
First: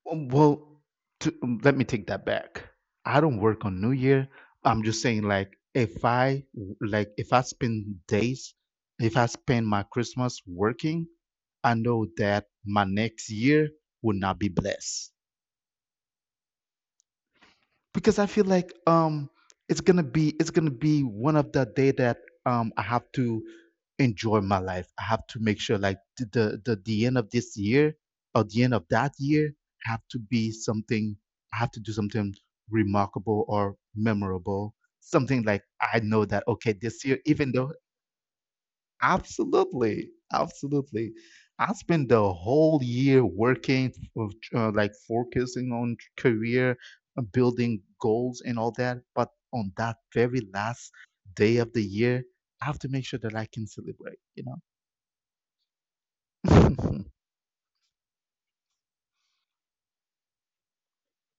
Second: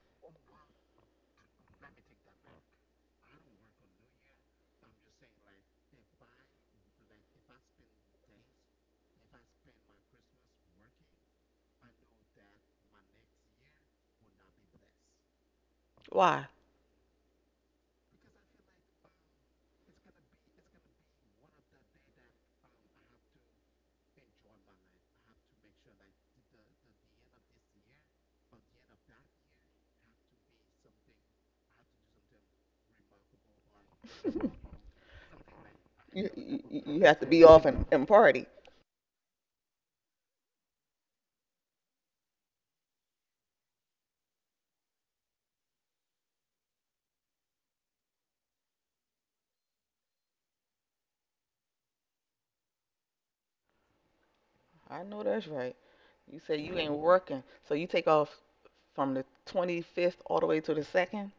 [SPEAKER 1] Well, to, let me take that back. I don't work on New Year. I'm just saying, like, if I spend days, if I spend my Christmas working, I know that my next year will not be blessed
[SPEAKER 2] Why?
[SPEAKER 1] because I feel like it's gonna be one of the day that I have to enjoy my life. I have to make sure like the end of this year or the end of that year have to be something I have to do something remarkable or memorable. Something like I know
[SPEAKER 2] You,
[SPEAKER 1] that
[SPEAKER 2] you,
[SPEAKER 1] okay
[SPEAKER 2] you you
[SPEAKER 1] this
[SPEAKER 2] have
[SPEAKER 1] year
[SPEAKER 2] to be
[SPEAKER 1] even
[SPEAKER 2] off
[SPEAKER 1] though
[SPEAKER 2] and party.
[SPEAKER 1] Absolutely, absolutely. I spent the whole year working, like focusing on career, building goals and all that. But on that very last day of the year, I have to make sure that I can celebrate, you know?
[SPEAKER 2] I know that's right. You say you ain't working, so you take off from the 25th all the way to the 2nd?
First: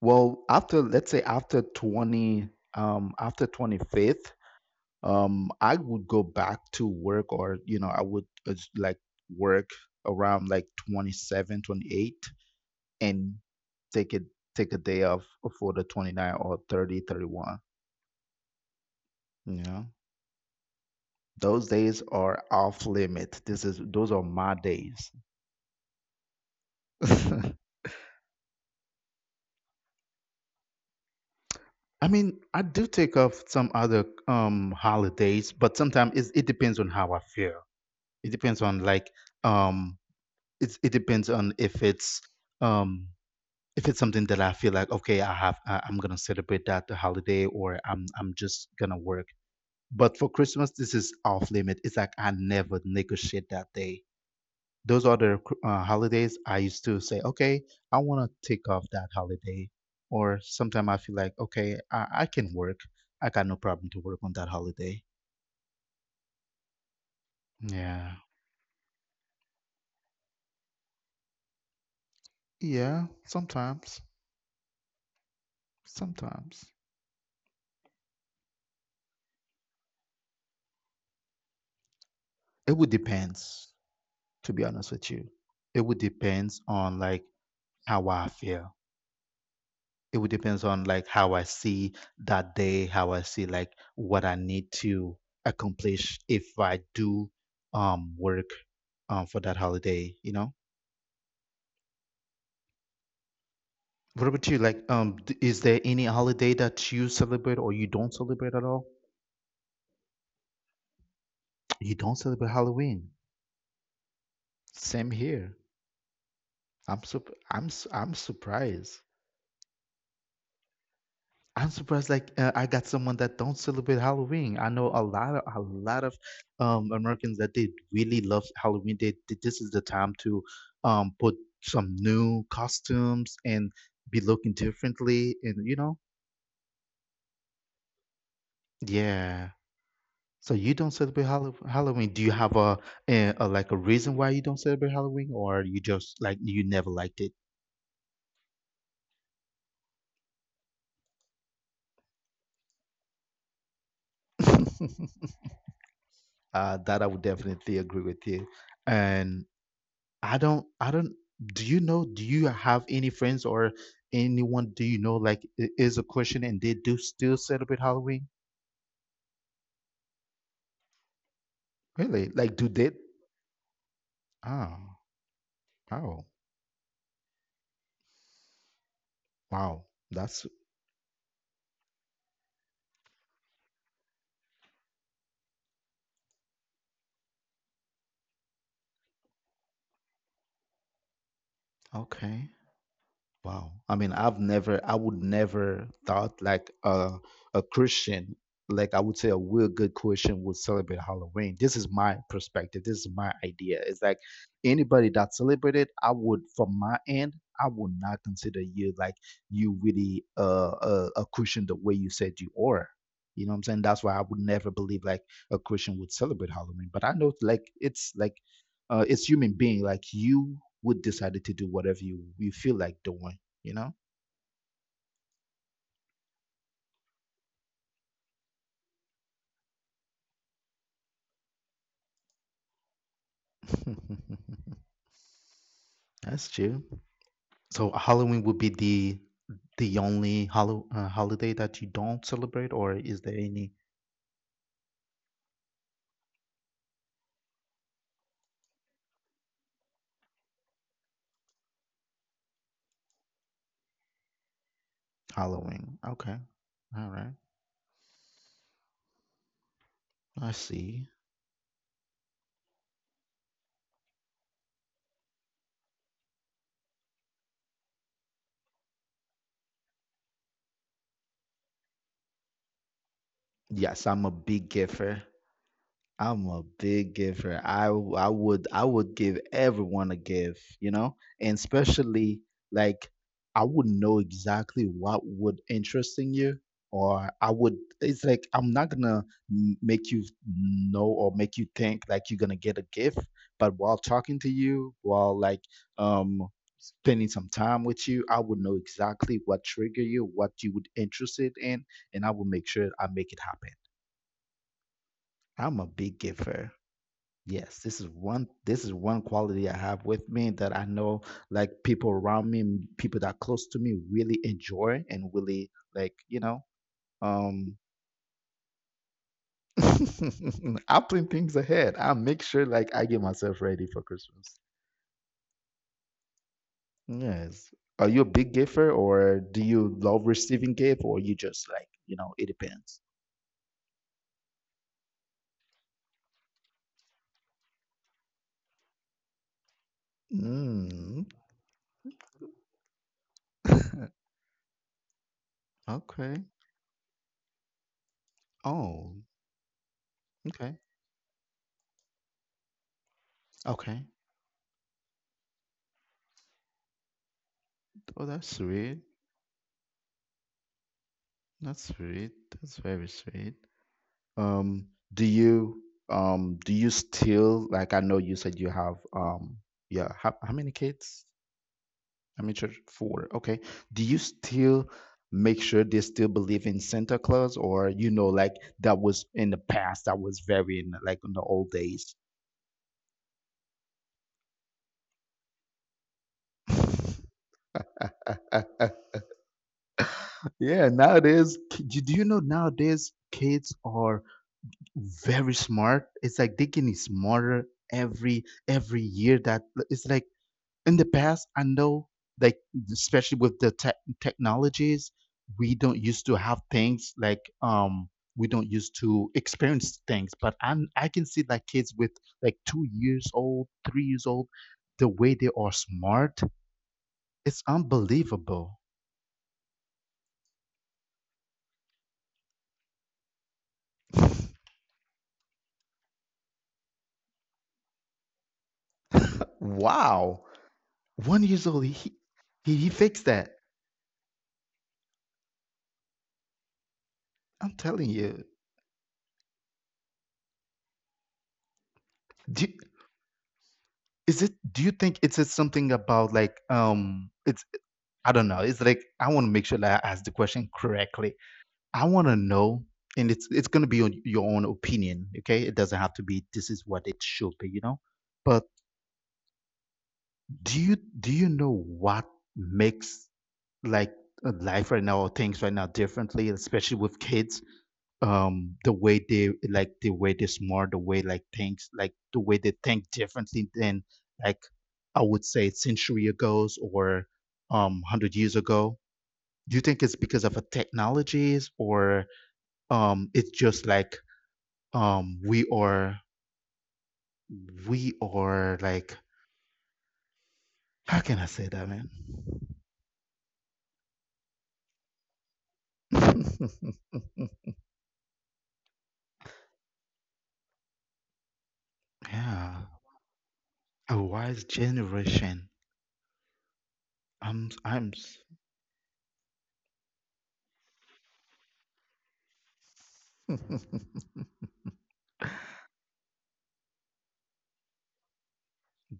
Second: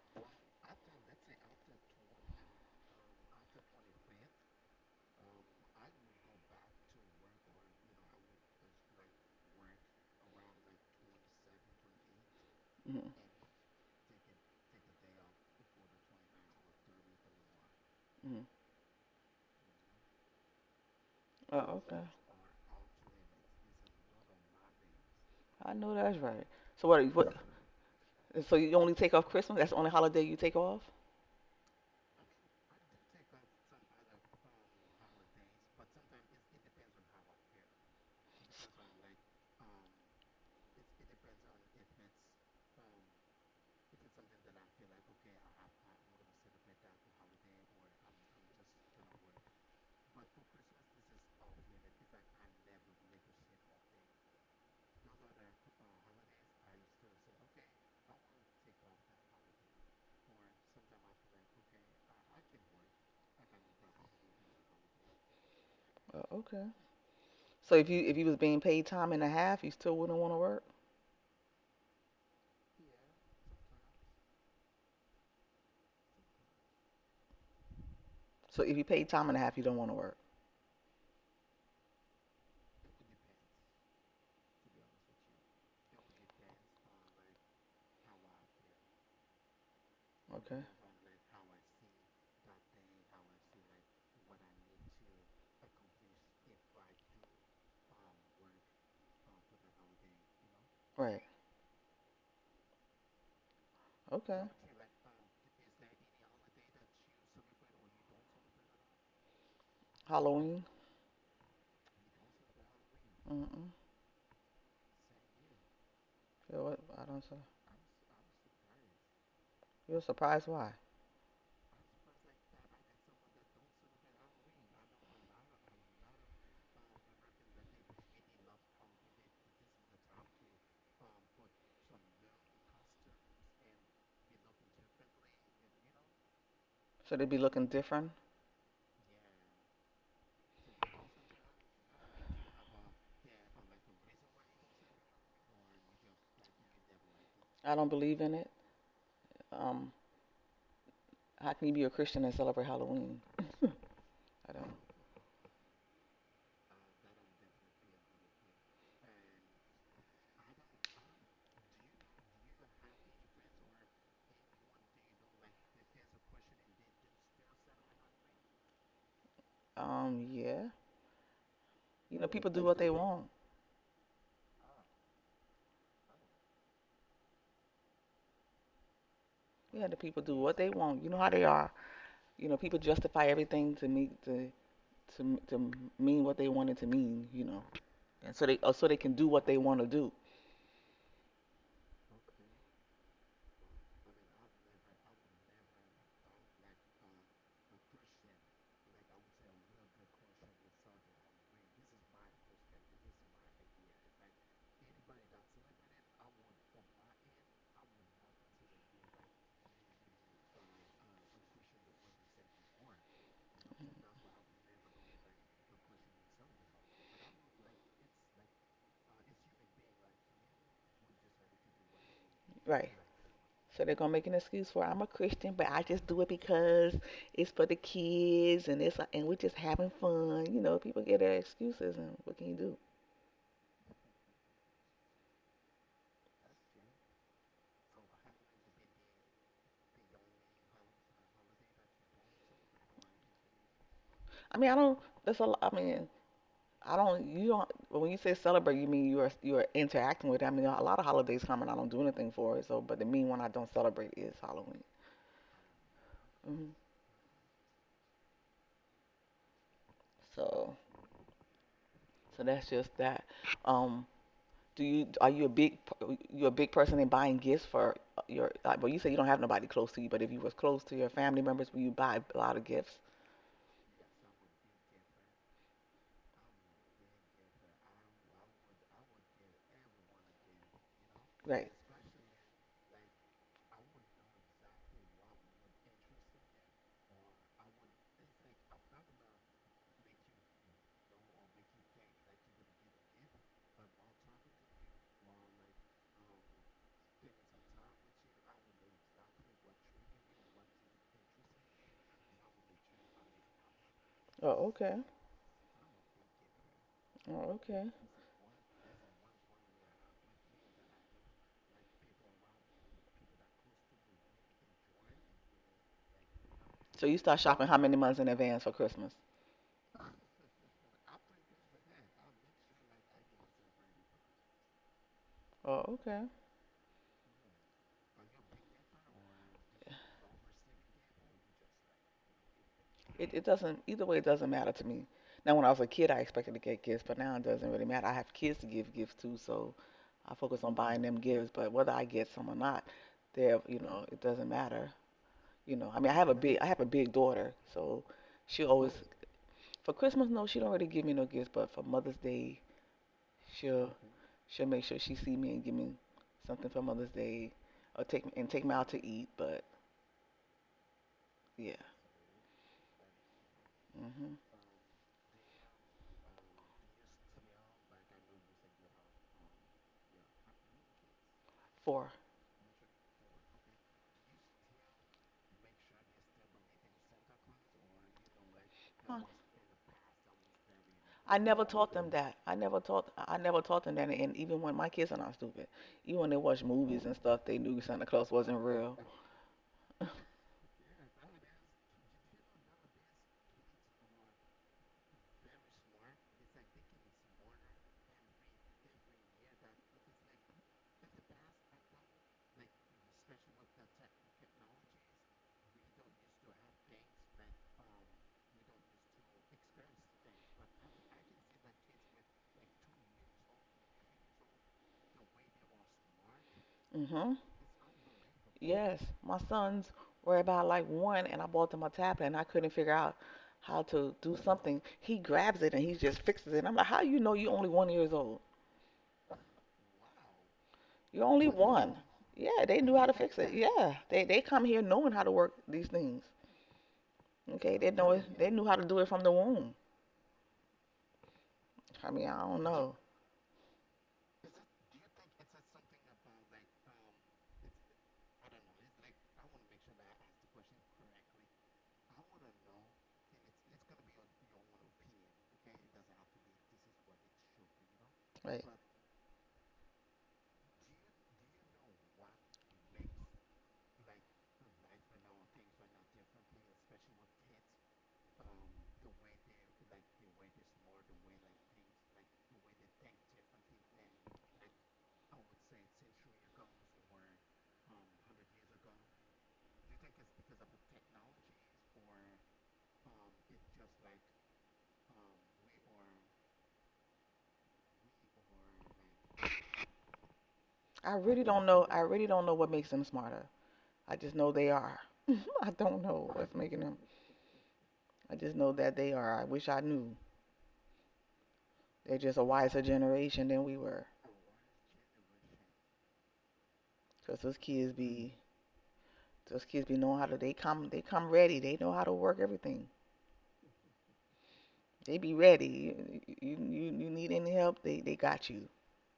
[SPEAKER 1] Well, after, let's say after 20, after 25th, I would go back to work or, you know, I would like work around like 27, 28.
[SPEAKER 2] Mm-hmm.
[SPEAKER 1] And take it take a day off for the 29 or 30, 31.
[SPEAKER 2] Mm-hmm.
[SPEAKER 1] 31, you know,
[SPEAKER 2] Oh,
[SPEAKER 1] those
[SPEAKER 2] okay.
[SPEAKER 1] days are off limit. This is, those are my days.
[SPEAKER 2] I know that's right. So what,
[SPEAKER 1] i
[SPEAKER 2] so you only take off Christmas? That's the only holiday you take off?
[SPEAKER 1] mean I do take off some other holidays, but sometimes it depends on how I feel. It depends on like, um it depends on if it's, um if it's something that I feel like, okay, I'm gonna celebrate that holiday, or I'm just gonna work. But for Christmas, this is off limit. It's like I never negotiate that day. Those are the holidays I used to say, okay, I want to take off that holiday. Or sometimes I feel like, okay, I can work. I got no problem to work on that holiday.
[SPEAKER 2] Oh, okay. So if you
[SPEAKER 1] Yeah.
[SPEAKER 2] was being paid time and a half, you still wouldn't want to work?
[SPEAKER 1] Yeah. Sometimes. Sometimes.
[SPEAKER 2] So if you paid time and a half, you don't want to work.
[SPEAKER 1] It would depends, to be honest with you. It would depends on like how I feel. It would depends
[SPEAKER 2] Okay.
[SPEAKER 1] on like how I see that day, how I see like what I need to accomplish if I do work for that holiday, you know?
[SPEAKER 2] Right.
[SPEAKER 1] What about
[SPEAKER 2] Okay.
[SPEAKER 1] you? Like, is there any holiday that you celebrate or you don't celebrate at all?
[SPEAKER 2] Halloween.
[SPEAKER 1] You don't celebrate Halloween.
[SPEAKER 2] Mm-mm.
[SPEAKER 1] Same here.
[SPEAKER 2] Yeah, what? I don't.
[SPEAKER 1] I'm surprised.
[SPEAKER 2] You're surprised why?
[SPEAKER 1] I'm surprised like, I got someone that don't celebrate Halloween. I know a lot of Americans that they really love Halloween. They this is the time to put some new costumes and be looking differently, and you know.
[SPEAKER 2] Should it be looking different?
[SPEAKER 1] Yeah. So you don't celebrate Halloween. Do you have a, a like a reason why you don't celebrate Halloween, or you just like you never liked it?
[SPEAKER 2] I don't believe in it. Um. How can you be a Christian and celebrate Halloween? I don't.
[SPEAKER 1] That I would definitely agree with you. And I don't, do you know, do you have any friends or anyone do you know like is a Christian and they do still celebrate Halloween?
[SPEAKER 2] Yeah. You
[SPEAKER 1] Really?
[SPEAKER 2] know, people
[SPEAKER 1] Like,
[SPEAKER 2] do
[SPEAKER 1] do
[SPEAKER 2] what
[SPEAKER 1] they?
[SPEAKER 2] they want.
[SPEAKER 1] Oh, oh, wow.
[SPEAKER 2] Yeah, the people do
[SPEAKER 1] That's
[SPEAKER 2] what they want. You know how they are. You know, people justify everything to meet to mean what they want it to mean. You know, and so they or so they can do what they want to do.
[SPEAKER 1] okay. Wow. I would never thought like a Christian, like I would say a real good Christian would celebrate Halloween. This is my perspective. This is my idea. It's like anybody that celebrated, I would, from my end, I would not consider you like you really, a Christian the way you said you are. You know what I'm saying? That's why I would never believe like a Christian would celebrate Halloween. But I know like it's like, it's human being. Like you We decided to do whatever you we feel
[SPEAKER 2] Right.
[SPEAKER 1] like doing, you
[SPEAKER 2] So they're
[SPEAKER 1] know?
[SPEAKER 2] gonna make an excuse for I'm a Christian, but I just do it because it's for the kids and it's and we're just having fun. You know, people get their excuses, and what can you do?
[SPEAKER 1] That's true. So Halloween would be the only holiday that you don't celebrate, or is there any.
[SPEAKER 2] I mean, I don't. That's a. I mean, I don't. You don't. When you say celebrate, you mean you are interacting with it. I mean, a lot of holidays come and I don't do anything for it. So, but the mean one I don't celebrate is Halloween.
[SPEAKER 1] Halloween? Okay,
[SPEAKER 2] Hmm.
[SPEAKER 1] all right, I
[SPEAKER 2] So,
[SPEAKER 1] see.
[SPEAKER 2] so, that's just that. Um, do you are you a big person in buying gifts for your? Like, well, you say you don't have nobody close to you, but if you was close to your family members, will you buy a lot of gifts?
[SPEAKER 1] Yes, I'm a big giver. I'm a big giver. I would I would give everyone a gift, you know? And
[SPEAKER 2] Right.
[SPEAKER 1] especially like I would know exactly what would interest in you, or I would, it's like I'm not gonna make you know, or make you think like you're gonna get a gift, but while talking to you, while like um spending some time with you, I would know exactly what trigger you, what you would interested in, and I will make sure I make it happen.
[SPEAKER 2] Oh, okay.
[SPEAKER 1] I'm a big giver.
[SPEAKER 2] Oh,
[SPEAKER 1] Yes,
[SPEAKER 2] okay.
[SPEAKER 1] this is one, this is one quality I have with me that I know like people around me, people that are close to me really enjoy and really like, you know.
[SPEAKER 2] So you start shopping
[SPEAKER 1] um
[SPEAKER 2] how many months in advance for Christmas?
[SPEAKER 1] I plan things ahead. I make sure like I get myself ready for Christmas.
[SPEAKER 2] Oh, okay.
[SPEAKER 1] Yes. Are you a big giver, or do you love receiving gift, or you just like, you know, it depends.
[SPEAKER 2] It doesn't either way. It doesn't matter to me. Now, when I was a kid, I expected to get gifts, but now it doesn't really matter. I have kids to give gifts to, so I focus on buying them
[SPEAKER 1] Mm.
[SPEAKER 2] gifts. But whether I get some or not, they're, it doesn't matter. You know, I mean, I have a
[SPEAKER 1] Okay.
[SPEAKER 2] big I have a big daughter, so she always
[SPEAKER 1] Oh,
[SPEAKER 2] for Christmas. No, she don't
[SPEAKER 1] okay.
[SPEAKER 2] really give me no gifts, but for Mother's Day, she'll
[SPEAKER 1] Okay.
[SPEAKER 2] she'll make sure she see me and give me something for Mother's Day, or
[SPEAKER 1] Oh,
[SPEAKER 2] take me
[SPEAKER 1] that's
[SPEAKER 2] and take me out
[SPEAKER 1] sweet.
[SPEAKER 2] to eat. But yeah.
[SPEAKER 1] That's sweet. That's very sweet.
[SPEAKER 2] hmm
[SPEAKER 1] Um, do you do you still like, I know you said you have yeah, how many kids?
[SPEAKER 2] Four.
[SPEAKER 1] I mean, children? Four. Okay. Do you still make sure they still believe in Santa Claus, or you know like that
[SPEAKER 2] Huh.
[SPEAKER 1] was in the past, that was very in like in
[SPEAKER 2] I
[SPEAKER 1] the
[SPEAKER 2] never
[SPEAKER 1] old
[SPEAKER 2] taught them
[SPEAKER 1] days?
[SPEAKER 2] that. I never taught them that, and even when my kids are not stupid. Even when they watch movies and stuff, they knew Santa Claus wasn't real.
[SPEAKER 1] Yeah, nowadays, do you know nowadays kids are very smart. It's like they getting smarter every year that, it's like in the past I know like, especially with the technologies, we don't used to have things like, we don't used to experience things, but I can see like kids with like 2 years old, 3 years old, the way they are smart,
[SPEAKER 2] Mhm.
[SPEAKER 1] it's unbelievable.
[SPEAKER 2] Yes. My sons were about like one, and I bought them a tablet and I couldn't figure out how to do something. He grabs it and he just fixes it. And I'm like, how you know you only 1 years old?
[SPEAKER 1] Wow.
[SPEAKER 2] You're
[SPEAKER 1] one
[SPEAKER 2] only
[SPEAKER 1] years old,
[SPEAKER 2] one.
[SPEAKER 1] he
[SPEAKER 2] Yeah,
[SPEAKER 1] he,
[SPEAKER 2] they
[SPEAKER 1] he
[SPEAKER 2] knew how to
[SPEAKER 1] fixed
[SPEAKER 2] fix
[SPEAKER 1] that,
[SPEAKER 2] it. Yeah. They come here knowing how to work these things.
[SPEAKER 1] I'm
[SPEAKER 2] Okay, they
[SPEAKER 1] telling
[SPEAKER 2] know it,
[SPEAKER 1] you.
[SPEAKER 2] they knew how to do it from the womb. I mean, I don't
[SPEAKER 1] Do,
[SPEAKER 2] know.
[SPEAKER 1] is it, do you think it's just something about like, it's, I don't know. It's like I want to make sure that I ask the question correctly. I want to know, and it's going to be on your own opinion. Okay, it doesn't have to be. This is what it should be, you know. But
[SPEAKER 2] Right.
[SPEAKER 1] do you know what makes like, life right now or things right now differently, especially with kids? The way they like, the way they smart, the way like things, like the way they think differently than like I would say century ago, or 100 years ago. Do you think it's because of a technologies, or it's just like, we are, we are like,
[SPEAKER 2] I
[SPEAKER 1] how can I
[SPEAKER 2] really
[SPEAKER 1] say
[SPEAKER 2] don't
[SPEAKER 1] that,
[SPEAKER 2] know. I
[SPEAKER 1] man?
[SPEAKER 2] really don't know what makes them smarter. I just know they are. I don't know what's making them. I just know that they are. I wish I knew. They're just a
[SPEAKER 1] Yeah,
[SPEAKER 2] wiser generation than we were.
[SPEAKER 1] a wise generation.
[SPEAKER 2] 'Cause
[SPEAKER 1] i'm i'm
[SPEAKER 2] those kids be knowing how to. They come ready. They know how to work everything. They be ready. You need any help? They got you.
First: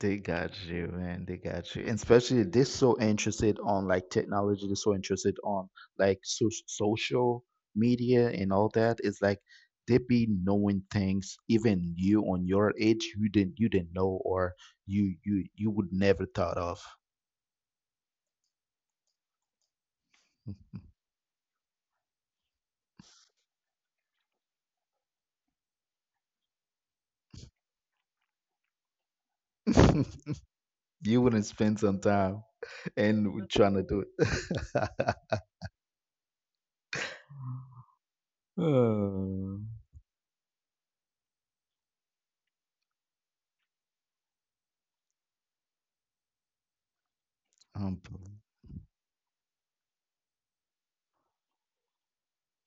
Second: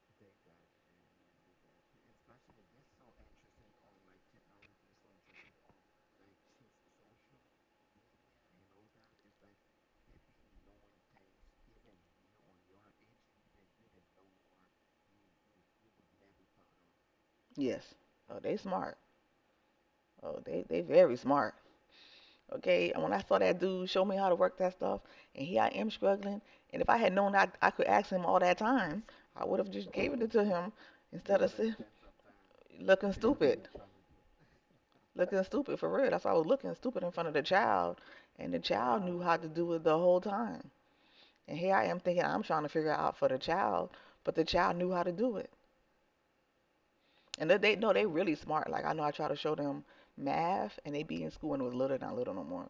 [SPEAKER 1] They got you, man. They got you. And especially they're so interested on like technology, they're so interested on like social media and all that. It's like they be knowing things even you on your age you didn't, you didn't know, or you would never thought of.
[SPEAKER 2] Yes. Oh, they smart. Oh, they very smart. Okay. And when I saw that dude show me how to work that stuff, and here I am struggling. And if I had known, I could ask him all that time, I would have just gave it to him
[SPEAKER 1] You
[SPEAKER 2] instead
[SPEAKER 1] wouldn't
[SPEAKER 2] of
[SPEAKER 1] spend some time
[SPEAKER 2] looking
[SPEAKER 1] and
[SPEAKER 2] stupid.
[SPEAKER 1] trying to do it.
[SPEAKER 2] Looking stupid for real. That's why I was looking stupid in front of the child. And the child knew how to
[SPEAKER 1] Oh,
[SPEAKER 2] do it the whole time. And here I am thinking I'm trying to figure it out for the child, but the child knew how to do it. And they know they really
[SPEAKER 1] unbelievable.
[SPEAKER 2] smart. Like I know I try to show them math and they be in school, and it was little, not little no more.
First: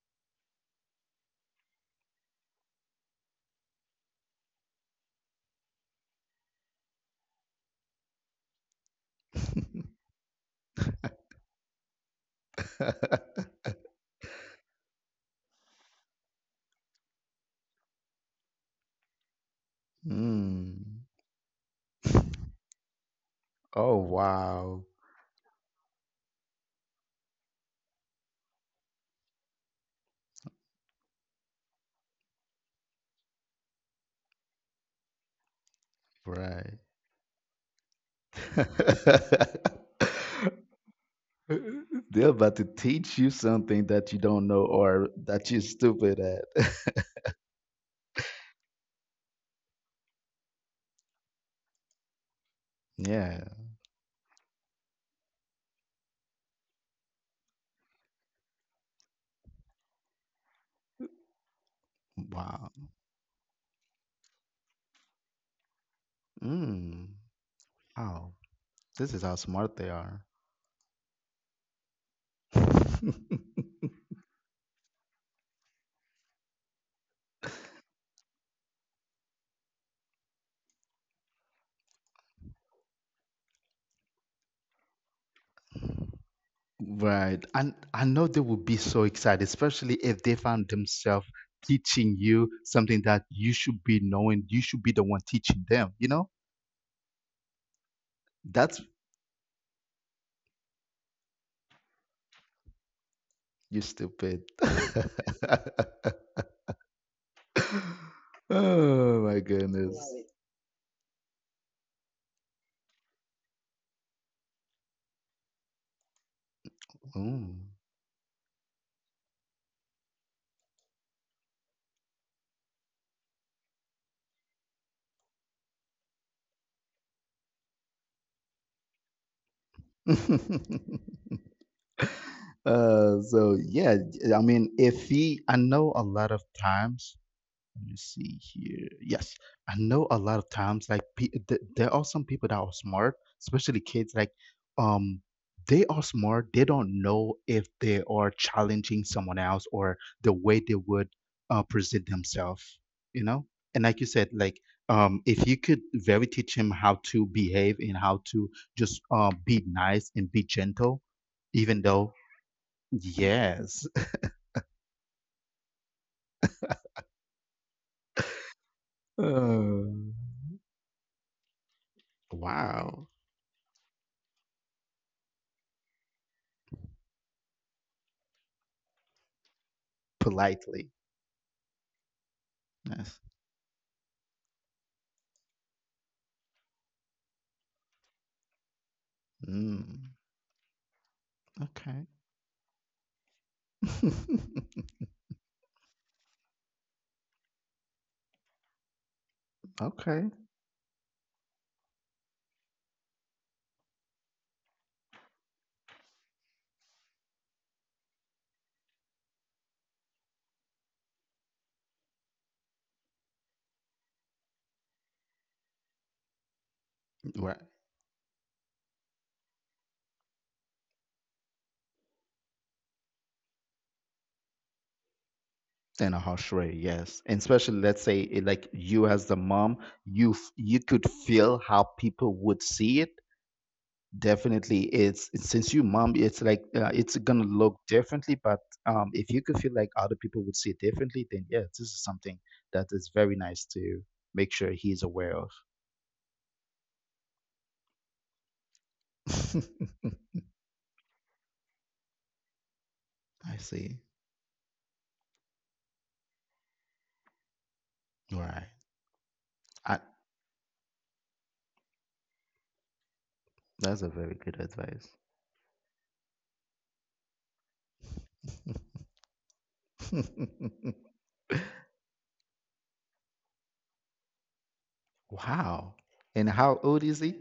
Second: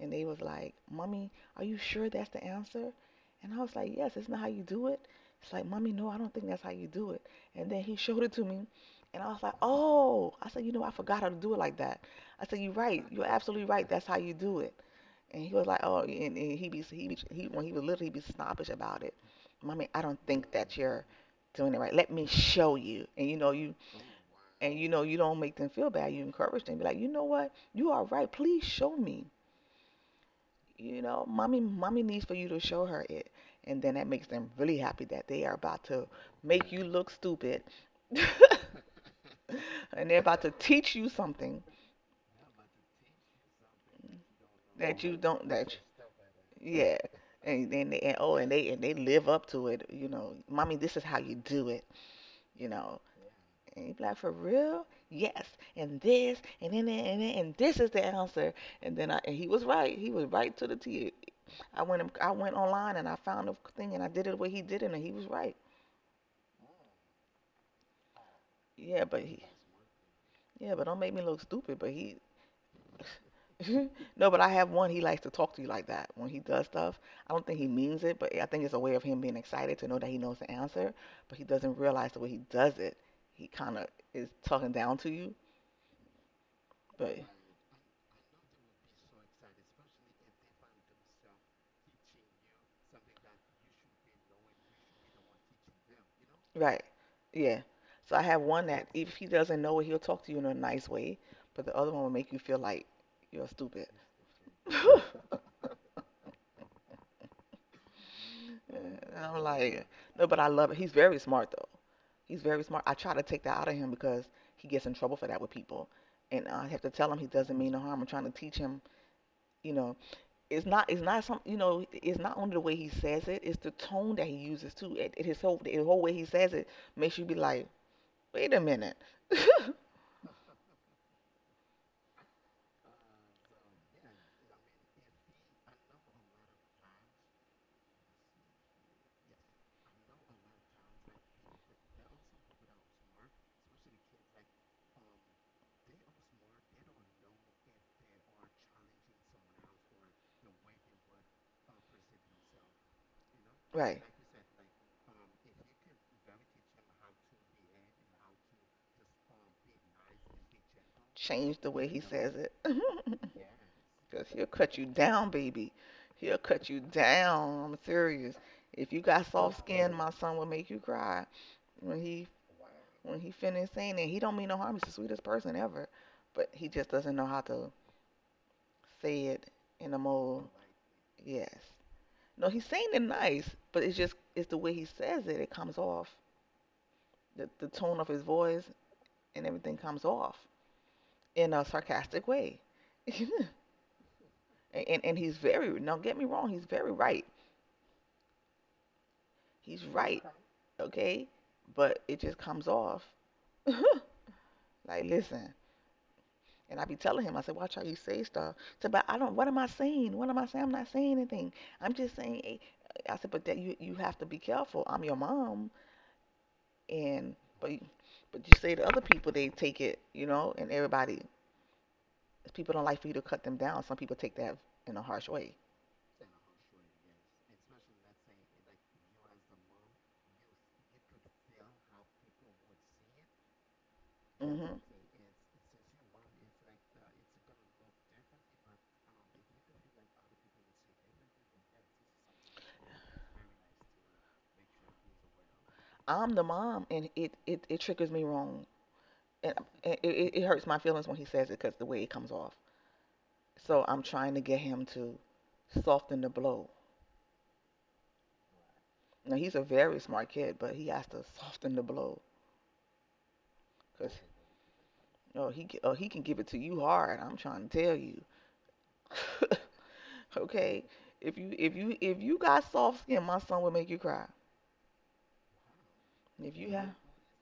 [SPEAKER 2] And they was like, "Mommy, are you sure that's the answer?" And I was like, "Yes, isn't that how you do it?" It's like, "Mommy, no, I don't think that's how you do it." And then he showed it to me. And I was like, "Oh." I said, "You know, I forgot how to do it like that." I said, "You're right. You're absolutely right. That's how you do it." And he was like, oh, and when he was little, he be snobbish about it. "Mommy, I don't think that you're
[SPEAKER 1] Hmm.
[SPEAKER 2] doing it right. Let me show you." And you know,
[SPEAKER 1] Oh
[SPEAKER 2] and
[SPEAKER 1] wow.
[SPEAKER 2] you know, you don't make them feel bad. You encourage them. Be like, "You know what? You are right. Please show me. You know, mommy, mommy needs for you to show her it," and then that makes them really happy that they are about to make
[SPEAKER 1] Right.
[SPEAKER 2] you look stupid, and they're about to teach you something
[SPEAKER 1] They're about to teach you something that you don't know,
[SPEAKER 2] that
[SPEAKER 1] or
[SPEAKER 2] you don't,
[SPEAKER 1] that you're stupid at.
[SPEAKER 2] yeah, and then and oh, and they live up to it. "You know, mommy, this is how you do it." You know,
[SPEAKER 1] Yeah.
[SPEAKER 2] and you be like, for real? Yes, and this is the answer. And then I and he was right. He was right to the T. I went
[SPEAKER 1] Wow.
[SPEAKER 2] online and I found the thing and I did it the way he did it and he was right.
[SPEAKER 1] Mm. Wow.
[SPEAKER 2] Yeah,
[SPEAKER 1] This is
[SPEAKER 2] but
[SPEAKER 1] how
[SPEAKER 2] he
[SPEAKER 1] smart they are.
[SPEAKER 2] yeah, but don't make me look stupid. But he no, but I have one. He likes to talk to you like that when he does stuff. I don't think he means it, but I think it's a way of him being excited to know that he knows the answer, but he doesn't realize the way he does it. He kind of is talking down to you, but
[SPEAKER 1] Right. And I know they would be so excited, especially if they found themselves teaching you something that you should be knowing. You should be the one teaching them, you know?
[SPEAKER 2] right, yeah. So I have one
[SPEAKER 1] That's
[SPEAKER 2] that, if he doesn't know it, he'll talk to you in a nice way, but the other one will make you feel like you're
[SPEAKER 1] you
[SPEAKER 2] stupid.
[SPEAKER 1] stupid. Oh
[SPEAKER 2] And
[SPEAKER 1] my
[SPEAKER 2] I'm
[SPEAKER 1] love
[SPEAKER 2] like,
[SPEAKER 1] goodness. It.
[SPEAKER 2] no, but I love it. He's very smart though. He's very smart. I try to take that out of him because he gets in trouble for that with people, and I have to tell him he doesn't
[SPEAKER 1] Mm.
[SPEAKER 2] mean no harm. I'm trying to teach him, you know, it's not some, you know, it's not only the way he says it, it's the tone that he uses too. It his whole, the whole way he says it makes you be like, wait a minute.
[SPEAKER 1] Uh, so yeah, I mean, if he, I know a lot of times, let me see here. Yes, I know a lot of times like there are some people that are smart, especially kids. Like, um, they are smart. They don't know if they are challenging someone else, or the way they would, present themselves. You know, and like
[SPEAKER 2] Right?
[SPEAKER 1] you said, like, if you could very teach him how to behave and how to just, be nice and be gentle,
[SPEAKER 2] Change the
[SPEAKER 1] even
[SPEAKER 2] way he
[SPEAKER 1] though
[SPEAKER 2] says it.
[SPEAKER 1] yes.
[SPEAKER 2] Cause he'll cut you down, baby. He'll cut you down. I'm serious. If you got soft
[SPEAKER 1] Uh,
[SPEAKER 2] skin, my son will make you cry. When he
[SPEAKER 1] wow,
[SPEAKER 2] when he finished saying it, he don't mean no harm. He's the sweetest person ever, but he just doesn't know how to say it in a more,
[SPEAKER 1] politely.
[SPEAKER 2] yes. No, he's saying it
[SPEAKER 1] Yes.
[SPEAKER 2] nice, but it's just it's the way he says it. It comes off, the tone of his voice and everything comes
[SPEAKER 1] Mm,
[SPEAKER 2] off in a
[SPEAKER 1] okay.
[SPEAKER 2] sarcastic way. and, and he's very, do get me wrong. He's very right. He's right,
[SPEAKER 1] Okay.
[SPEAKER 2] okay? But it just comes off. Like, listen. And I be telling him, I said, "Watch how you say stuff." He said, "But I don't, what am I saying? What am I saying? I'm not saying anything. I'm just saying, I said, "But that you, have to be careful. I'm your mom. And,
[SPEAKER 1] Right.
[SPEAKER 2] but, but you say to other people, they take it, you know, and everybody, people don't like for you to cut them down. Some people take that in a harsh way.
[SPEAKER 1] And a harsh way, yes. And especially, let's say, like you as the mom, you you could feel how people would see it.
[SPEAKER 2] hmm
[SPEAKER 1] Definitely, it's since you mom, it's like, it's gonna look differently. But, if you could feel like other people would see it differently, then yeah, this is something that is very nice to make sure he's aware of.
[SPEAKER 2] I'm the mom, and it triggers me wrong. And, and it hurts my feelings when he says it, because the way it comes off.
[SPEAKER 1] I
[SPEAKER 2] So
[SPEAKER 1] see.
[SPEAKER 2] I'm trying to get him to soften the blow.
[SPEAKER 1] Right.
[SPEAKER 2] Now he's a very
[SPEAKER 1] I,
[SPEAKER 2] smart kid, but he has to soften the blow
[SPEAKER 1] that's a
[SPEAKER 2] because,
[SPEAKER 1] very good advice.
[SPEAKER 2] oh, he can give it to you hard. I'm trying to tell you. Okay, if you if you got soft skin, my son will make you cry.
[SPEAKER 1] Wow. And
[SPEAKER 2] If you
[SPEAKER 1] how
[SPEAKER 2] have
[SPEAKER 1] old is he?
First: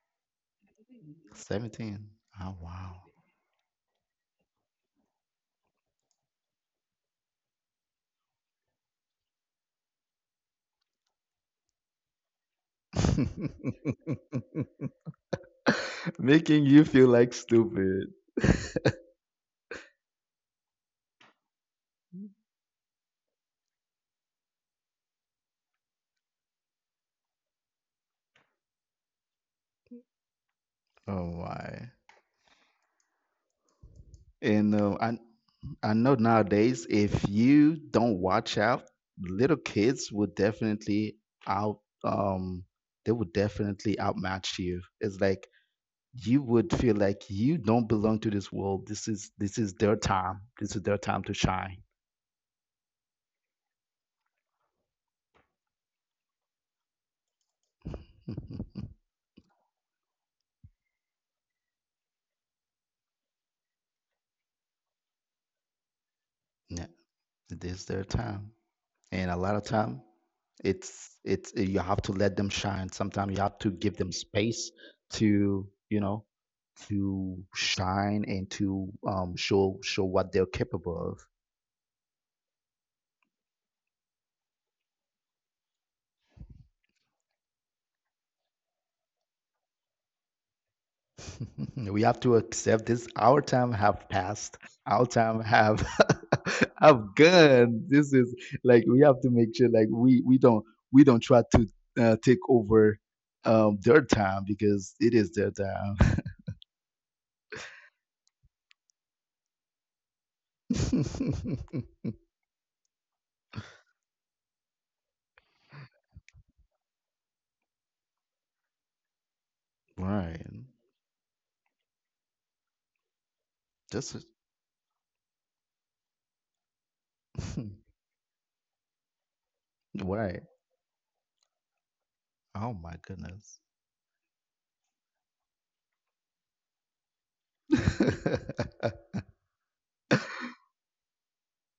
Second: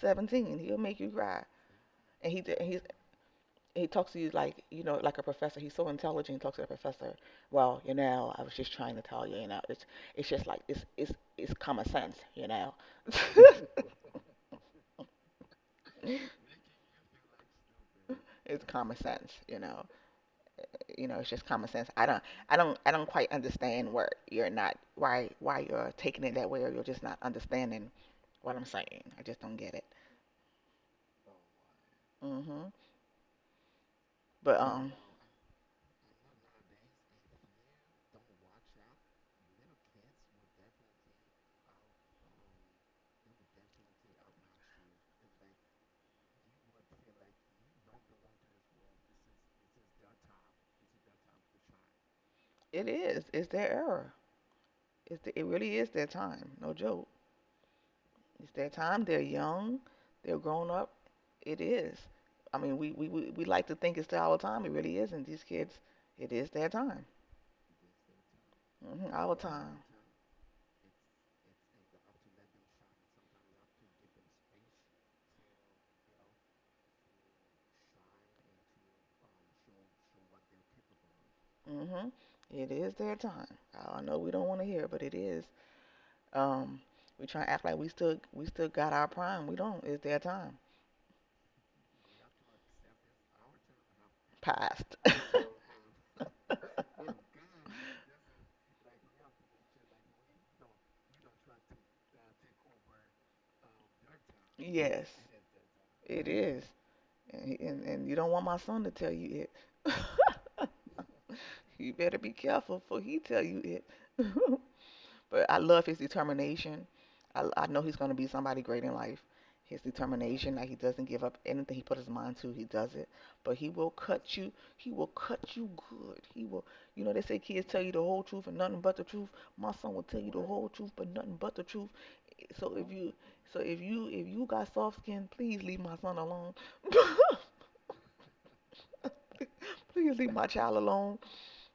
[SPEAKER 2] 17, he'll make you cry.
[SPEAKER 1] 17.
[SPEAKER 2] And he
[SPEAKER 1] Oh,
[SPEAKER 2] did- he's
[SPEAKER 1] wow.
[SPEAKER 2] he talks to you like, like a professor. He's so intelligent. He talks to the professor. I was just trying to tell you. You know, it's just like it's common sense. You know.
[SPEAKER 1] Making you feel like stupid.
[SPEAKER 2] It's common sense. It's just common sense. I don't quite understand where you're not, why you're taking it that way, or you're just not understanding what I'm saying. I just don't get it.
[SPEAKER 1] Oh, my.
[SPEAKER 2] hmm But
[SPEAKER 1] And,
[SPEAKER 2] um,
[SPEAKER 1] I know nowadays, if you don't watch out, little kids would definitely out, um, they would definitely outmatch you. It's like you would feel like you don't belong to this world. This is, this is their time. This is their time to shine.
[SPEAKER 2] it is. It's their era. It really is their time. No joke. It's their time. They're young. They're grown up. It is. I mean, we like to think it's our time. It really isn't. These kids. It is their
[SPEAKER 1] Yeah.
[SPEAKER 2] time.
[SPEAKER 1] It is their time, and a
[SPEAKER 2] Our
[SPEAKER 1] lot of
[SPEAKER 2] time.
[SPEAKER 1] time, it's you have to let them shine. Sometimes you have to give them space to, you know, to shine and to, show what they're capable of.
[SPEAKER 2] hmm It is their time. I know we don't want to hear, it, but it is. Um, we try to act like we still got our prime. We don't. It's their time.
[SPEAKER 1] We have to accept this. Our time have passed.
[SPEAKER 2] Past.
[SPEAKER 1] Our time have have gone. This is like we have to make sure like we don't, we don't try to, take over, their time, because
[SPEAKER 2] yes,
[SPEAKER 1] it is their time.
[SPEAKER 2] it is. And, he- and you don't want my son to tell you it. you better be careful, for he tell you it. But I love his determination. I know he's going to be somebody great in life. His
[SPEAKER 1] Right.
[SPEAKER 2] determination, like he doesn't give up anything he put his mind to, he does it. But he will
[SPEAKER 1] Just
[SPEAKER 2] cut you. He will cut you good. He will, you know, they say kids tell you the whole truth and nothing but the truth. My son will tell you
[SPEAKER 1] right.
[SPEAKER 2] the whole truth, but nothing but the truth.
[SPEAKER 1] Oh
[SPEAKER 2] So if
[SPEAKER 1] my
[SPEAKER 2] you,
[SPEAKER 1] goodness.
[SPEAKER 2] so if you got soft skin, please leave my son alone. please leave my child alone.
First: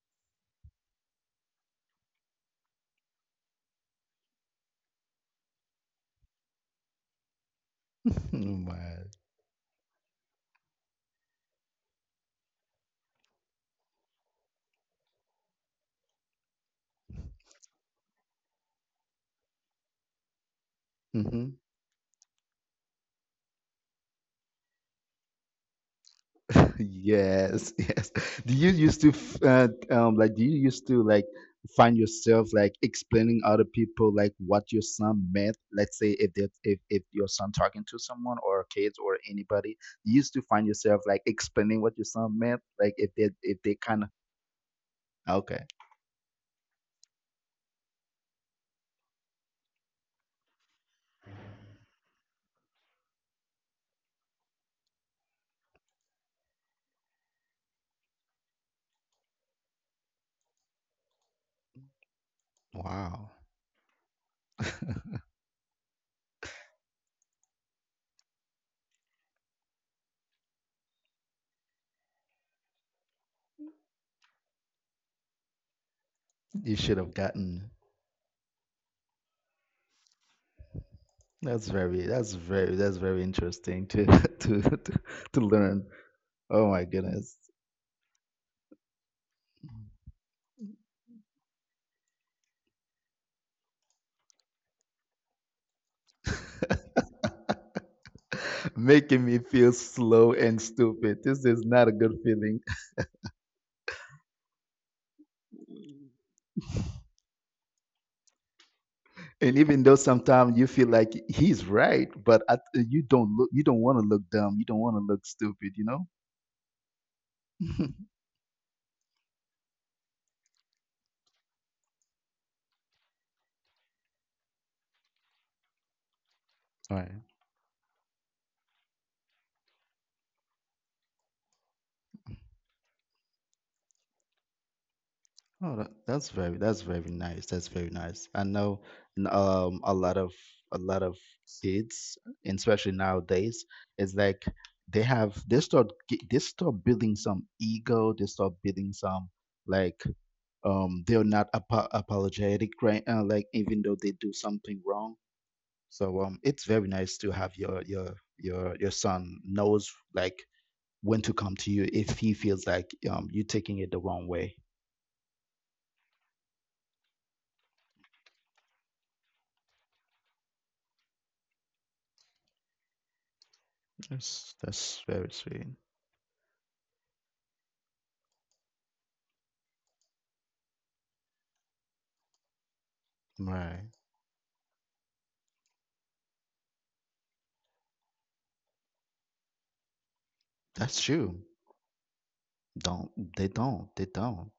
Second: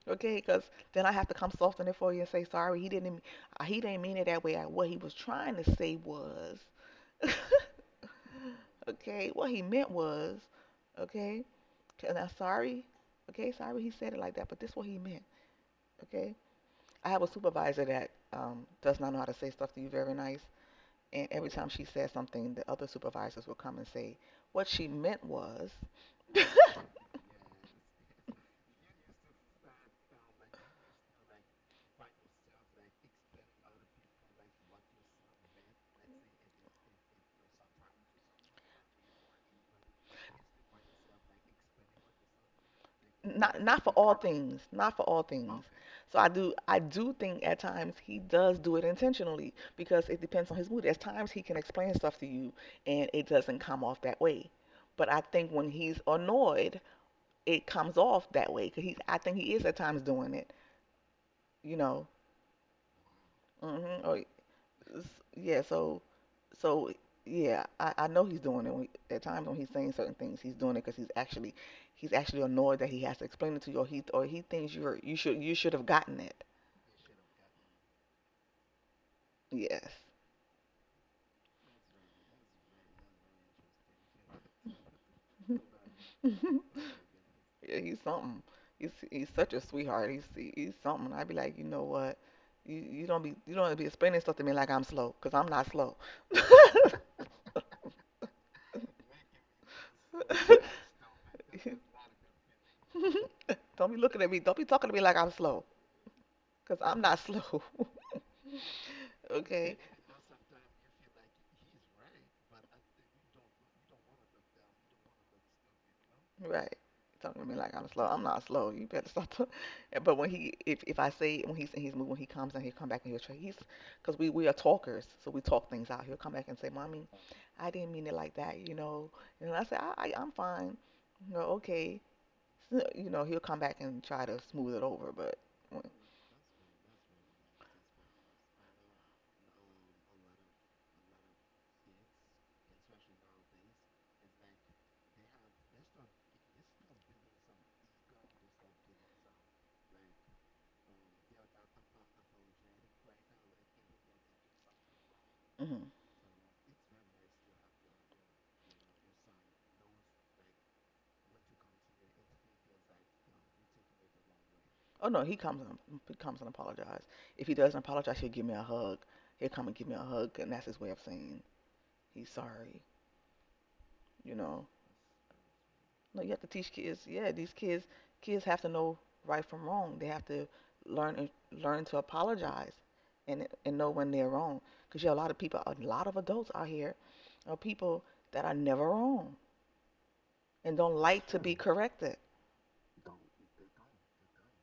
[SPEAKER 2] Okay, because then I have to come soften it for you and say sorry. He didn't. He didn't mean it that way. What he was trying to say was,
[SPEAKER 1] Oh my.
[SPEAKER 2] okay, what he meant was, okay, and I'm sorry. Okay, sorry he said it like that, but this is what he meant. Okay, I have a supervisor that does not know how to say stuff to you very nice, and every
[SPEAKER 1] Hmm.
[SPEAKER 2] time she says something, the other supervisors will come and say what she meant was.
[SPEAKER 1] Yes, yes. Do you used to like do you used to like find yourself like explaining other people like what your son meant? Let's say if that, if your son talking to someone or kids or anybody, you used to find yourself like explaining what your son meant, like if they, if
[SPEAKER 2] not
[SPEAKER 1] they
[SPEAKER 2] not for
[SPEAKER 1] kind of
[SPEAKER 2] all things, not for all things.
[SPEAKER 1] okay.
[SPEAKER 2] So I do think at times he does do it intentionally because it depends on his mood. At times he can explain stuff to you and it doesn't come off that way, but I think when he's annoyed, it comes off that way because he's, I think he is at times doing it, you know.
[SPEAKER 1] Wow.
[SPEAKER 2] hmm or, s- yeah, so yeah, I know he's doing it. When, at times when he's saying certain things, he's doing it because he's actually annoyed that he has to explain it to you, or he thinks you're you should have gotten it.
[SPEAKER 1] You should have gotten.
[SPEAKER 2] Yes,
[SPEAKER 1] That's very, that's very, that's very interesting to to to, to learn.
[SPEAKER 2] yeah,
[SPEAKER 1] Oh my goodness.
[SPEAKER 2] he's something. He's such a sweetheart. He's something. I'd be like, you know what? You don't be explaining stuff to me like I'm slow, I'm not slow.
[SPEAKER 1] Making me feel slow and stupid. This is not a good feeling.
[SPEAKER 2] don't be looking at me. Don't be talking to me like I'm slow, I'm not slow.
[SPEAKER 1] And
[SPEAKER 2] okay.
[SPEAKER 1] even though sometimes you feel like he's right, but you don't look, you don't want to look dumb. You don't want to look stupid, you know?
[SPEAKER 2] Right. Talking to me like I'm slow. I'm not slow. You better stop. But when he, if I say when he's in his mood, when he comes and he'll come back and he'll try. He's, cause we are talkers, so we talk things out. He'll come back and say,
[SPEAKER 1] All
[SPEAKER 2] "Mommy,
[SPEAKER 1] right.
[SPEAKER 2] I didn't mean it like that," you know. And I say, I I'm fine." You know, okay. So, you know, he'll come back and try to smooth it over, but.
[SPEAKER 1] Oh,
[SPEAKER 2] When,
[SPEAKER 1] that, that's very, that's very nice. That's very nice. I know a lot of a lot of kids, and especially nowadays, it's like they have they start they start building some ego. They start building some, like, they're not apologetic, right, like even though they do something wrong.
[SPEAKER 2] mhm.
[SPEAKER 1] So it's very nice to have your son knows, like, when to come to you if he feels like you're taking it the wrong way.
[SPEAKER 2] Oh no, he comes and apologizes. If he doesn't apologize, he'll give me a hug. He'll come and give me a hug, and that's his way of saying he's sorry. You
[SPEAKER 1] Yes,
[SPEAKER 2] know.
[SPEAKER 1] that's very sweet.
[SPEAKER 2] No, you have to teach kids. Yeah, these kids have to know right from wrong. They have to learn and learn to apologize and know
[SPEAKER 1] Right.
[SPEAKER 2] when they're wrong. Because yeah, a lot of people, a lot of adults out here are people that are never wrong and don't
[SPEAKER 1] That's
[SPEAKER 2] like to
[SPEAKER 1] true.
[SPEAKER 2] be corrected.
[SPEAKER 1] Don't They don't. They don't.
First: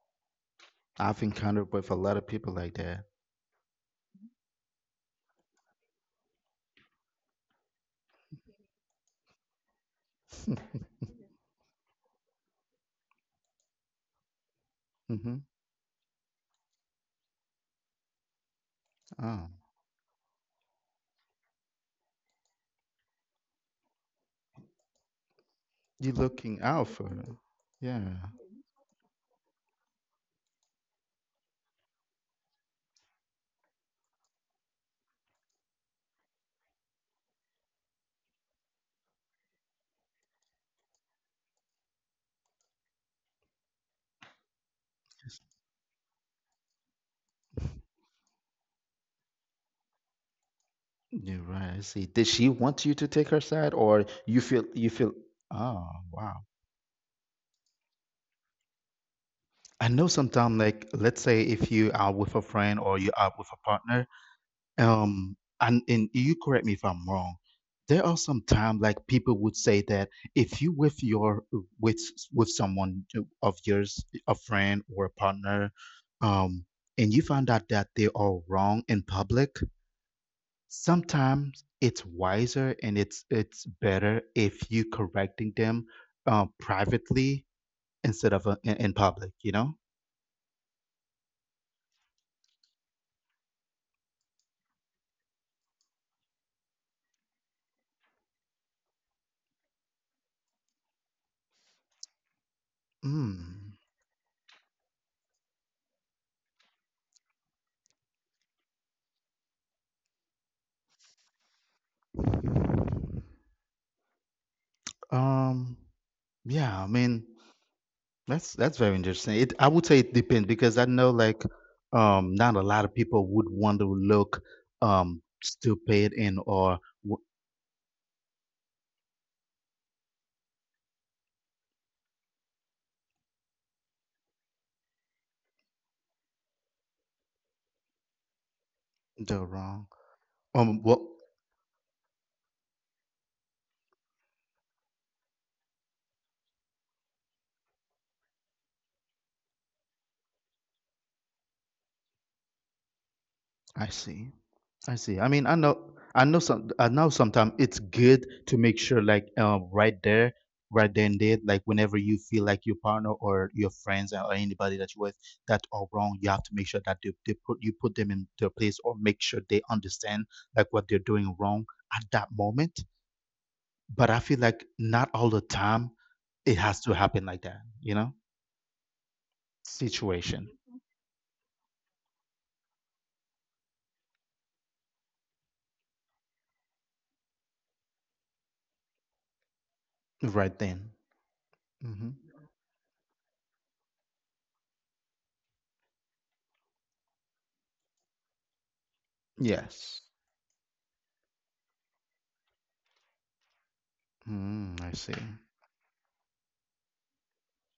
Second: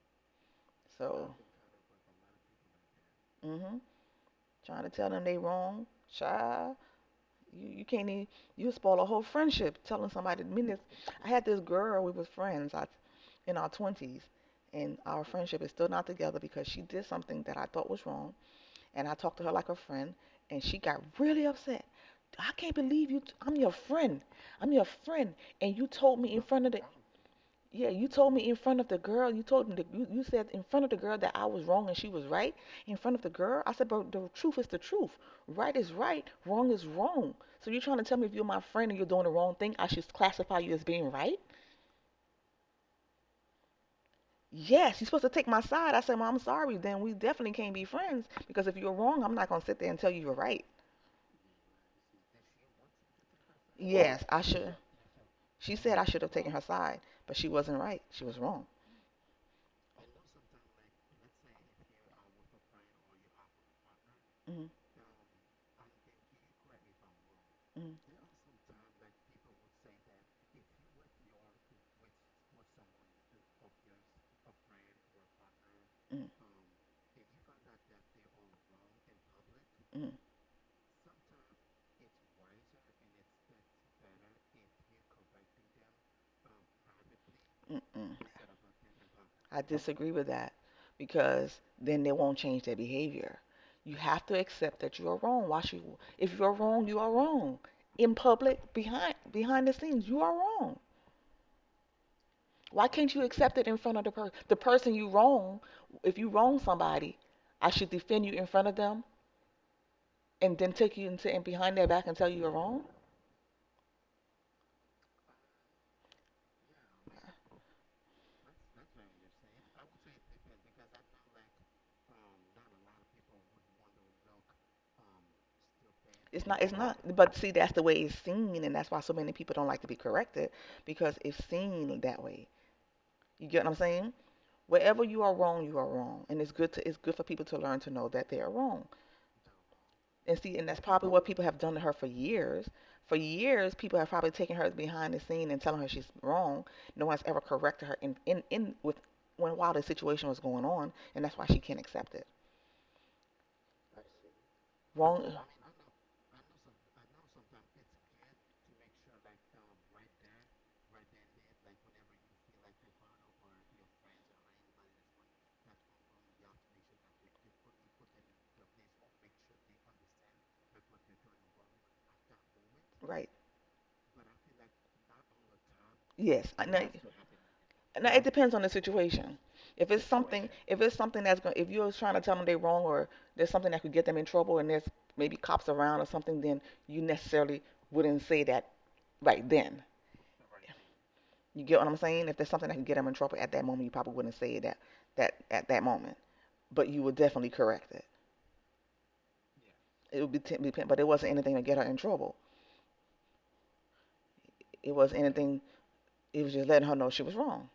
[SPEAKER 1] I've
[SPEAKER 2] So,
[SPEAKER 1] encountered with a lot of people like that.
[SPEAKER 2] mhm, trying to tell them they wrong, child, you can't even you spoil a whole friendship telling somebody. I mean, I had this girl. We was friends. I, in our twenties, and our
[SPEAKER 1] Mm-hmm.
[SPEAKER 2] friendship is still not together because she did something that I thought was wrong. And I talked to
[SPEAKER 1] Oh.
[SPEAKER 2] her like a friend, and she got really upset. I can't believe you. I'm your friend. I'm your friend, and you
[SPEAKER 1] You're
[SPEAKER 2] told me in
[SPEAKER 1] looking
[SPEAKER 2] front of the,
[SPEAKER 1] out for her.
[SPEAKER 2] yeah, you
[SPEAKER 1] Yeah.
[SPEAKER 2] told me in front of the girl. You told me you said in front of the girl that I was wrong and she was right. In front of the girl, I said, but the truth is the truth. Right is right. Wrong is wrong. So you're trying to tell me if you're my friend and you're doing the wrong thing, I should classify you as being right? Yes, you're supposed to
[SPEAKER 1] Yes.
[SPEAKER 2] take my side. I said, well, I'm sorry. Then we definitely can't be friends because if you're wrong, I'm not gonna sit there and tell you you're right.
[SPEAKER 1] You're right. I see. Did she want you to take her side, or
[SPEAKER 2] Yes,
[SPEAKER 1] you
[SPEAKER 2] I
[SPEAKER 1] feel
[SPEAKER 2] should.
[SPEAKER 1] you feel
[SPEAKER 2] She
[SPEAKER 1] Oh,
[SPEAKER 2] said I should have
[SPEAKER 1] wow.
[SPEAKER 2] taken her side, but she wasn't right. She was wrong.
[SPEAKER 1] I know, sometimes, like, let's say if you are with a friend or you're out with a partner,
[SPEAKER 2] Mm,
[SPEAKER 1] and you correct me if I'm wrong, there
[SPEAKER 2] mm,
[SPEAKER 1] are some time, like, people would say that if you with your with with someone, of yours, a friend or a partner,
[SPEAKER 2] mm,
[SPEAKER 1] um and you find out that they are wrong in public,
[SPEAKER 2] mm,
[SPEAKER 1] sometimes it's wiser and it's better if you correcting them, privately,
[SPEAKER 2] mm, mm.
[SPEAKER 1] instead of in public you
[SPEAKER 2] I
[SPEAKER 1] know
[SPEAKER 2] disagree with that because then they won't change their behavior. You have to accept that you are wrong. Why should you? If you're wrong, you are wrong. In public, behind the scenes, you are wrong. Why can't you accept it
[SPEAKER 1] Mm.
[SPEAKER 2] in front of the person? The person you wrong, if you wrong somebody, I should defend you in front of them and then take you into and behind their back and tell you you're wrong.
[SPEAKER 1] um yeah, I mean, that's very interesting. It I would say it depends, because I know, like, not a lot of people would want to look stupid, and
[SPEAKER 2] It's not. It's
[SPEAKER 1] or
[SPEAKER 2] not.
[SPEAKER 1] w-
[SPEAKER 2] But see, that's the way it's seen, and that's why so many people don't like to be corrected because it's seen that way. You get what I'm saying? Wherever you are wrong, and it's good to. It's good for people to learn to know that they are wrong.
[SPEAKER 1] the wrong.
[SPEAKER 2] And see, and that's
[SPEAKER 1] What
[SPEAKER 2] probably what people have done to her for years. For years, people have probably taken her behind the scene and telling her she's wrong. No one's ever corrected her in with when while the situation was going on, and that's why she can't accept it.
[SPEAKER 1] I see. I see. I
[SPEAKER 2] Wrong.
[SPEAKER 1] mean, I know, sometimes it's good to make sure, like, right then and there, like, whenever you feel like your partner or your friends or anybody that you're with that are wrong, you have to make sure that they put them in their place, or make sure they understand, like, what they're doing wrong at that moment.
[SPEAKER 2] Right.
[SPEAKER 1] But I feel like not all the time
[SPEAKER 2] Yes.
[SPEAKER 1] it
[SPEAKER 2] I
[SPEAKER 1] has
[SPEAKER 2] know.
[SPEAKER 1] to happen like that, you know?
[SPEAKER 2] Now it depends on the situation. If it's
[SPEAKER 1] Situation,
[SPEAKER 2] something, that's going, if you're trying to tell them they're wrong or there's something that could get them in trouble and there's maybe cops around or something, then you necessarily wouldn't say that right then.
[SPEAKER 1] right then.
[SPEAKER 2] You get what I'm
[SPEAKER 1] Hmm.
[SPEAKER 2] saying? If there's something that can get them in trouble at that moment, you probably wouldn't say that at that moment, but you would definitely correct it.
[SPEAKER 1] Yes.
[SPEAKER 2] It would be depend, but it wasn't anything to get her in trouble.
[SPEAKER 1] Mm, I
[SPEAKER 2] It
[SPEAKER 1] see.
[SPEAKER 2] was anything. It was just letting her know she was wrong.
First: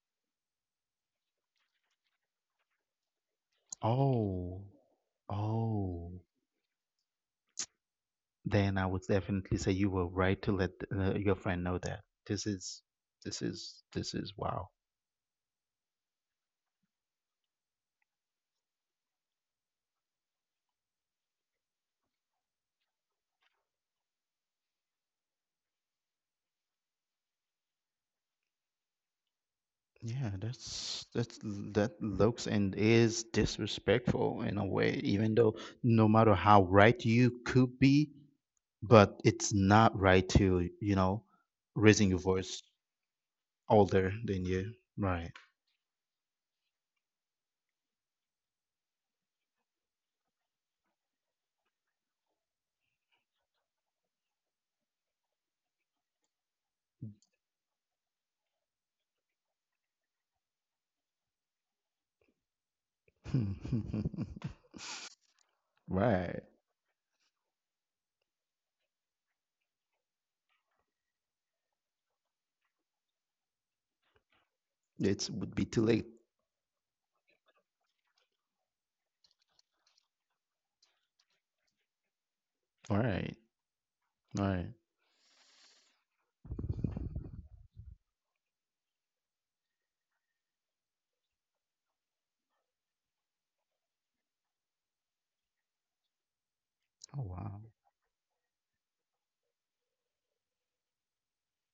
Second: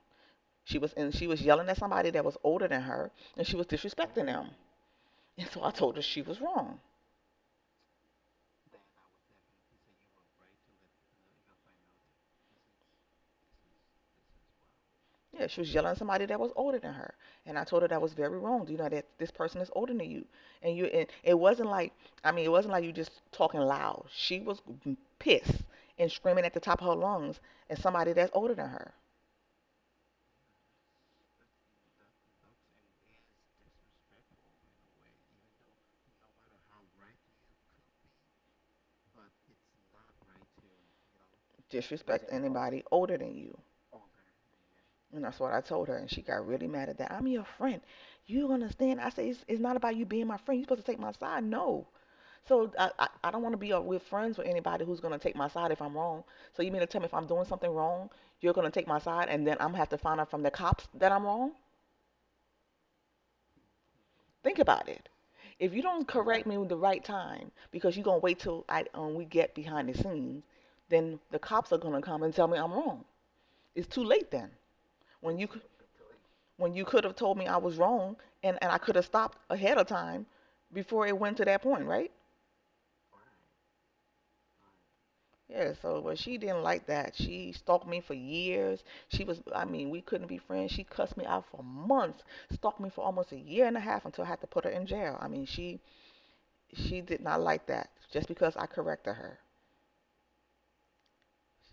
[SPEAKER 2] She was and she was yelling at somebody that was older than her, and she was disrespecting them.
[SPEAKER 1] Oh,
[SPEAKER 2] And so I told her
[SPEAKER 1] oh.
[SPEAKER 2] she was wrong.
[SPEAKER 1] Then I would definitely say you were right to let your friend know that this is this is, wow.
[SPEAKER 2] Yeah, she was yelling at somebody that was older than her, and I told her that was very wrong. You know that this person is older than you, and you and it wasn't like I mean it wasn't like you just talking loud. She was pissed and screaming at the top of her lungs at somebody that's older than her.
[SPEAKER 1] Yeah, that looks and is disrespectful in a way, even though no matter how right you could be, but it's not right to, raising your
[SPEAKER 2] Disrespect
[SPEAKER 1] voice
[SPEAKER 2] anybody older than you,
[SPEAKER 1] older than you.
[SPEAKER 2] and
[SPEAKER 1] Right.
[SPEAKER 2] that's what I told her, and she got really mad at that. I'm your friend. You understand? I say it's not about you being my friend. You're supposed to take my side. No, so I don't want to be with friends with anybody who's going to take my side if I'm wrong. So you mean to tell me if I'm doing something wrong, you're going to take my side and then I'm going to have to find out from the cops that I'm wrong? Think about it. If you don't correct
[SPEAKER 1] Right.
[SPEAKER 2] me with the right time because you're going to wait till we get behind the scenes, then the cops are going to come and tell me I'm wrong. It's too late then.
[SPEAKER 1] It
[SPEAKER 2] When you
[SPEAKER 1] would
[SPEAKER 2] c-
[SPEAKER 1] be too late.
[SPEAKER 2] when you could have told me I was wrong and I could have stopped ahead of time before it went to that point, right?
[SPEAKER 1] Right. Right.
[SPEAKER 2] Yeah, so but she didn't like that. She stalked me for years. She was, I mean, we couldn't be friends. She cussed me out for months, stalked me for almost a year and a half until I had to put her in jail. I mean, she did
[SPEAKER 1] Oh,
[SPEAKER 2] not
[SPEAKER 1] wow.
[SPEAKER 2] like that just because I corrected her.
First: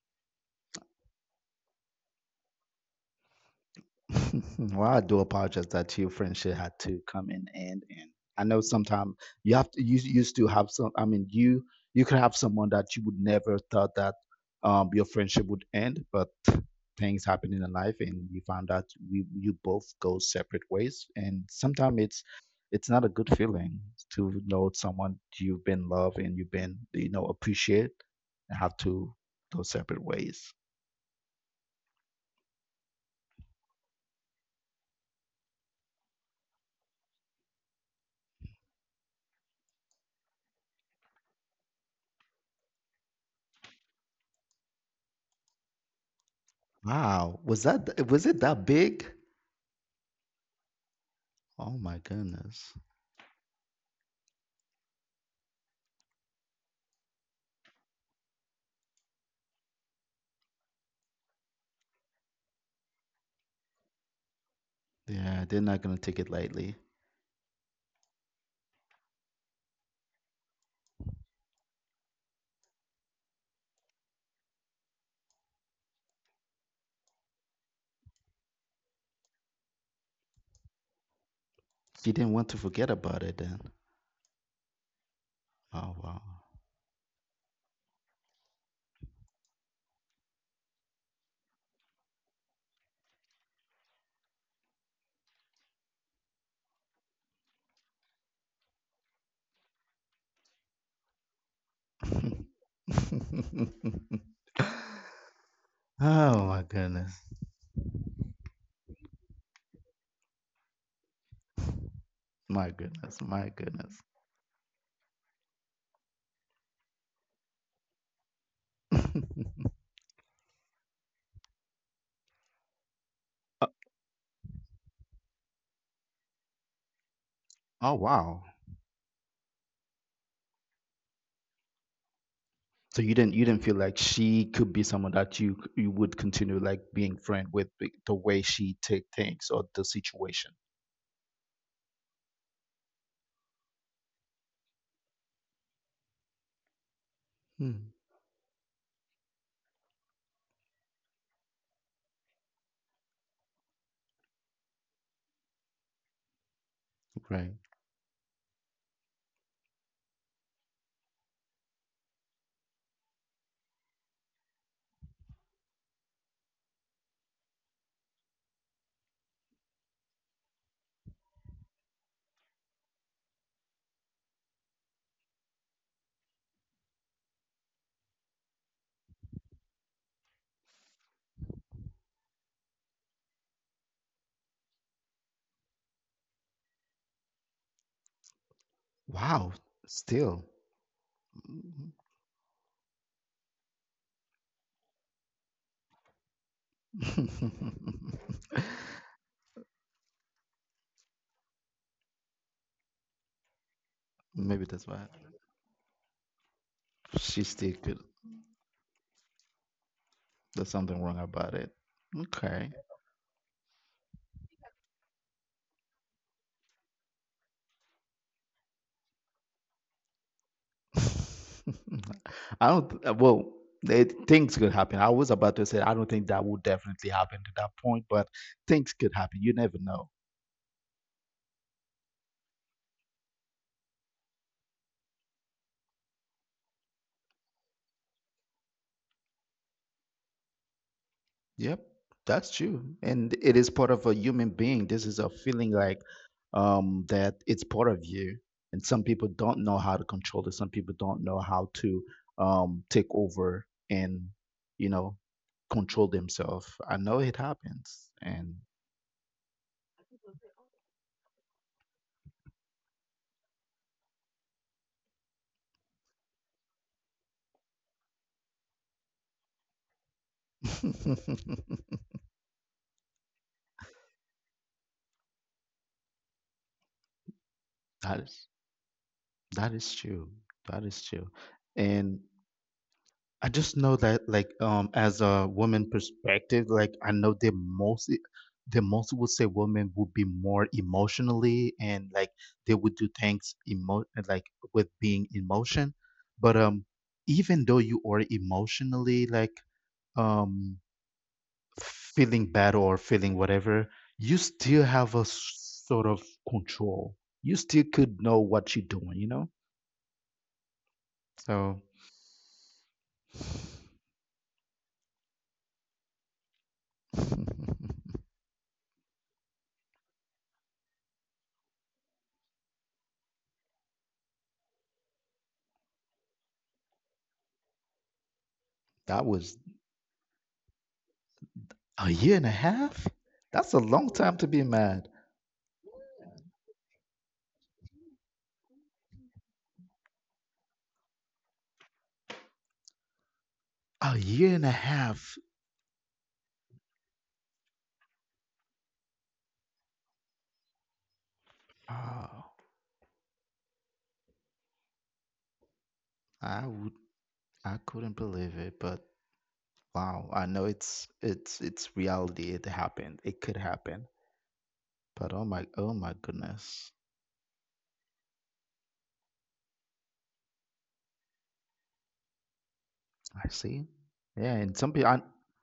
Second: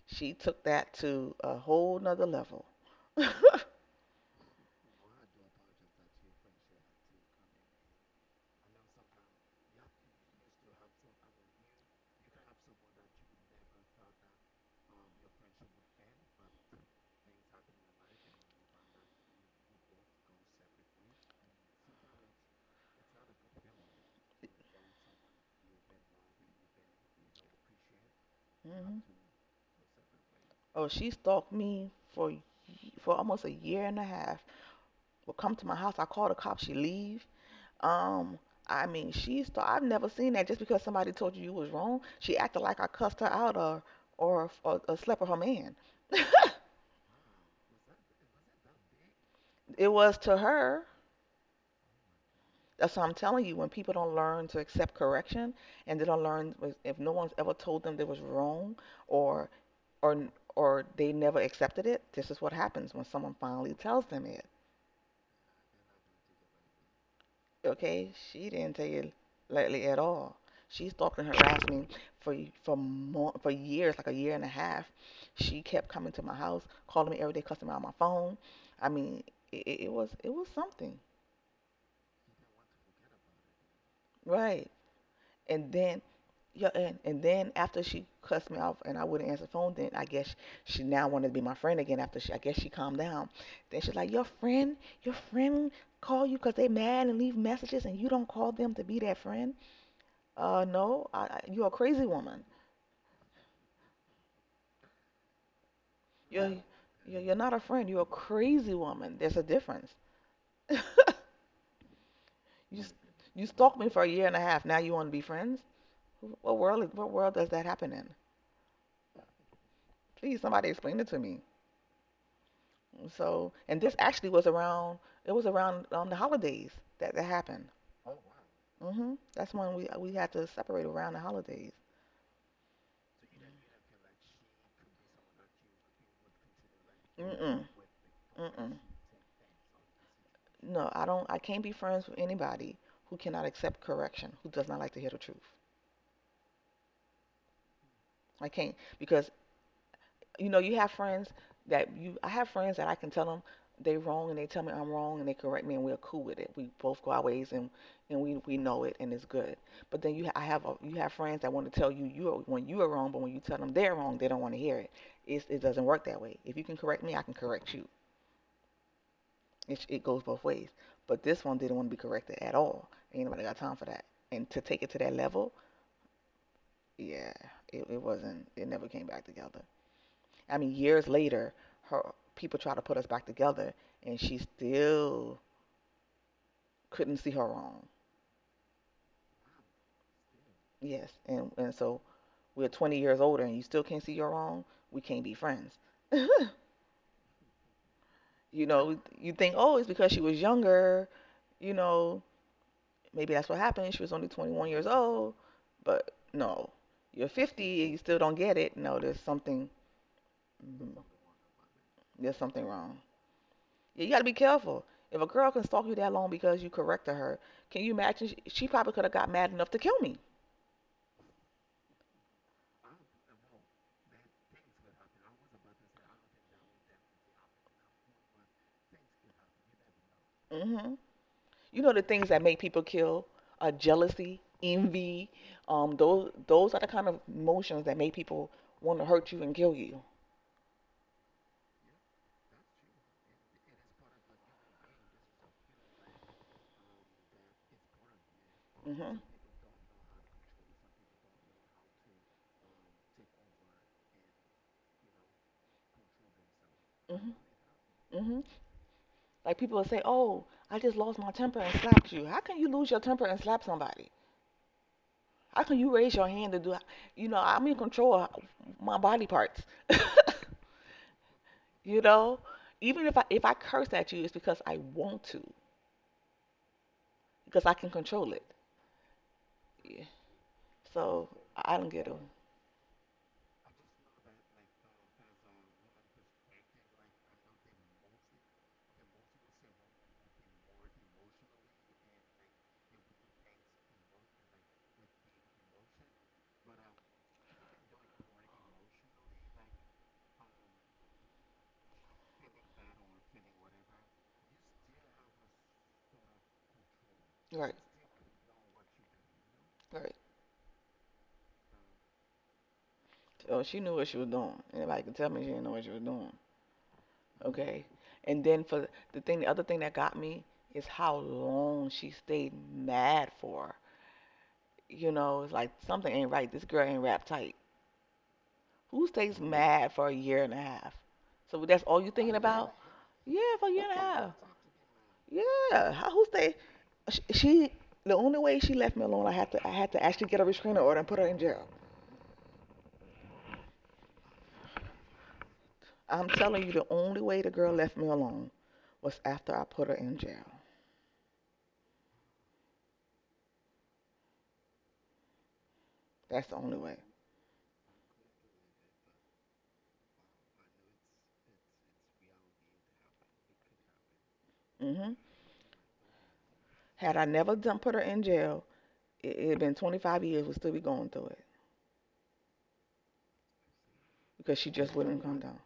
[SPEAKER 2] She took that to a whole nother level. hmm
[SPEAKER 1] Well, I do apologize that your friendship had to come in, and I know sometimes you used to have some. I mean, you could have someone that you would never thought that your friendship would end, but things happen in life and you found out, we you both go separate ways. And sometimes it's not a good feeling to know someone you've been loved and you've been, appreciated, and have to go separate ways.
[SPEAKER 2] Oh, she stalked me for for almost a year and a half. Would come to my house. I call the cops. She leave. Um, I mean, she thought I've never seen that. Just because somebody told you you was wrong, she acted like I cussed her out or or slept with her man.
[SPEAKER 1] Wow, was it that big?
[SPEAKER 2] It was to her.
[SPEAKER 1] Oh my goodness.
[SPEAKER 2] That's what I'm telling you. When people don't learn to accept correction, and they don't learn if no one's ever told them they was wrong, or or or they never accepted it, this is what happens when someone finally tells them it.
[SPEAKER 1] Yeah, they're not gonna take it lightly.
[SPEAKER 2] Okay, she didn't tell you lately at all. She stalked and harassed me for for years, like a year and a half. She kept coming to my house, calling me every day, cussing me on my phone. I mean, it was it was something,
[SPEAKER 1] You didn't want to forget about it then.
[SPEAKER 2] right? And
[SPEAKER 1] Oh,
[SPEAKER 2] then
[SPEAKER 1] wow.
[SPEAKER 2] yeah, and then after she cussed me off and I wouldn't answer the phone, then I guess she now wanted to be my friend again. After she, I guess she calmed down. Then she's like, your friend call you 'cause they mad and leave messages and you don't call them to be that friend. No, you're a crazy woman.
[SPEAKER 1] Oh
[SPEAKER 2] You're,
[SPEAKER 1] my
[SPEAKER 2] you're
[SPEAKER 1] goodness.
[SPEAKER 2] you're not a friend. You're a crazy woman. There's a difference.
[SPEAKER 1] My
[SPEAKER 2] You s-
[SPEAKER 1] goodness.
[SPEAKER 2] you
[SPEAKER 1] My
[SPEAKER 2] stalked me for
[SPEAKER 1] goodness.
[SPEAKER 2] a year and a half. Now you want to be friends? What world does that happen in? Please, somebody explain it to me. So,
[SPEAKER 1] Uh,
[SPEAKER 2] and this actually was around the holidays that happened.
[SPEAKER 1] oh, wow.
[SPEAKER 2] Hmm That's when we had to separate around the holidays.
[SPEAKER 1] So you didn't feel like she could be someone that you would continue, like, being friend
[SPEAKER 2] Mm-mm,
[SPEAKER 1] with, the way
[SPEAKER 2] mm-mm.
[SPEAKER 1] she take things or the situation.
[SPEAKER 2] No, I don't. I can't be friends with anybody who cannot accept correction, who does not like to hear the truth.
[SPEAKER 1] Hmm.
[SPEAKER 2] I can't because you know you have friends that you I have friends that I can tell them they wrong and they tell me I'm wrong and they correct me and we're cool with it, we both go our ways,
[SPEAKER 1] Right.
[SPEAKER 2] and and we know it and it's good. But then I have a, you have friends that want to tell you you are, when you are wrong, but when you tell them they're wrong, they don't want to hear it it's, it doesn't work that way. If you can correct me, I can correct you. It goes both ways, but this one didn't want to be corrected at all. Ain't nobody got time for that and to take it to that level. Yeah, it wasn't, it never came back together. I mean, years later, her people try to put us back together, and she still couldn't see her wrong.
[SPEAKER 1] Wow. Still.
[SPEAKER 2] Yes, and so we're 20 years older, and you still can't see your wrong. We can't be friends. You know, you think, oh, it's because she was younger. You know, maybe that's what happened. She was only 21
[SPEAKER 1] Maybe
[SPEAKER 2] years
[SPEAKER 1] that's why.
[SPEAKER 2] old, but no, you're
[SPEAKER 1] She still
[SPEAKER 2] 50 and you
[SPEAKER 1] could.
[SPEAKER 2] still don't get it. No, there's something,
[SPEAKER 1] There's
[SPEAKER 2] mm-hmm,
[SPEAKER 1] something wrong about it.
[SPEAKER 2] there's something
[SPEAKER 1] Okay.
[SPEAKER 2] wrong. Yeah, you got to be careful. If a girl can stalk you that long because you corrected her, can you imagine? She probably could have got mad enough to kill me.
[SPEAKER 1] I don't. Well, things could happen. I was about to say I don't think that would definitely happen to that point, but things could happen. You never know.
[SPEAKER 2] Hmm You know the things that make people kill are jealousy, envy. Those are the kind of emotions that make people want to hurt you and kill you.
[SPEAKER 1] Yep, that's true. And it is part of a human being. This is a feeling, like, that it's part of you. And some
[SPEAKER 2] Hmm
[SPEAKER 1] people don't know how to control it. Some people don't know how to take over and, you know, control themselves. I know
[SPEAKER 2] hmm
[SPEAKER 1] it happens.
[SPEAKER 2] hmm
[SPEAKER 1] And
[SPEAKER 2] Like people will say, "Oh, I just lost my temper and slapped you." How can you lose your temper and slap somebody? How can you raise your hand to do? You know, I'm in control of my body parts. You know, even if I curse at you, it's because I want to, because I can
[SPEAKER 1] that
[SPEAKER 2] control it.
[SPEAKER 1] is that is
[SPEAKER 2] Yeah.
[SPEAKER 1] true. That is
[SPEAKER 2] So
[SPEAKER 1] true.
[SPEAKER 2] I don't get
[SPEAKER 1] And
[SPEAKER 2] them.
[SPEAKER 1] I just know that, like, as a woman perspective, like, I know the most would say women would be more emotionally, and like they would do things, emo like, with being emotion. But even though you are emotionally, like, um feeling bad or feeling whatever, you still have a sort of control. You
[SPEAKER 2] Right,
[SPEAKER 1] still could know what you're doing, you know?
[SPEAKER 2] right.
[SPEAKER 1] So
[SPEAKER 2] Oh, she knew what she was doing. Anybody can tell me she didn't know what she was doing. Okay. And then for the other thing that got me is how long she stayed mad for. You know, it's like something ain't right. This girl ain't wrapped tight. Who
[SPEAKER 1] that
[SPEAKER 2] stays Mm.
[SPEAKER 1] was
[SPEAKER 2] mad for a year and a half? So that's all you
[SPEAKER 1] a
[SPEAKER 2] Oh thinking
[SPEAKER 1] year
[SPEAKER 2] yeah.
[SPEAKER 1] and a
[SPEAKER 2] about?
[SPEAKER 1] half?
[SPEAKER 2] Yeah, for a
[SPEAKER 1] That's a
[SPEAKER 2] year and a
[SPEAKER 1] long
[SPEAKER 2] half.
[SPEAKER 1] time to be mad.
[SPEAKER 2] Yeah. How who stay? She, the only way she left me alone, I had to actually get a restraining order and put her in jail.
[SPEAKER 1] A year and a half.
[SPEAKER 2] I'm telling you, the only way the girl left me alone was after I put her in jail.
[SPEAKER 1] Oh,
[SPEAKER 2] That's the
[SPEAKER 1] I
[SPEAKER 2] only way.
[SPEAKER 1] would I couldn't believe it, but wow, I know it's reality. It happened. It could happen.
[SPEAKER 2] Hmm
[SPEAKER 1] But oh my goodness.
[SPEAKER 2] Had I never done put her in jail, it had been 25 years, we'd still be going through it,
[SPEAKER 1] I see. Yeah,
[SPEAKER 2] because she
[SPEAKER 1] and
[SPEAKER 2] just
[SPEAKER 1] some people,
[SPEAKER 2] wouldn't come down.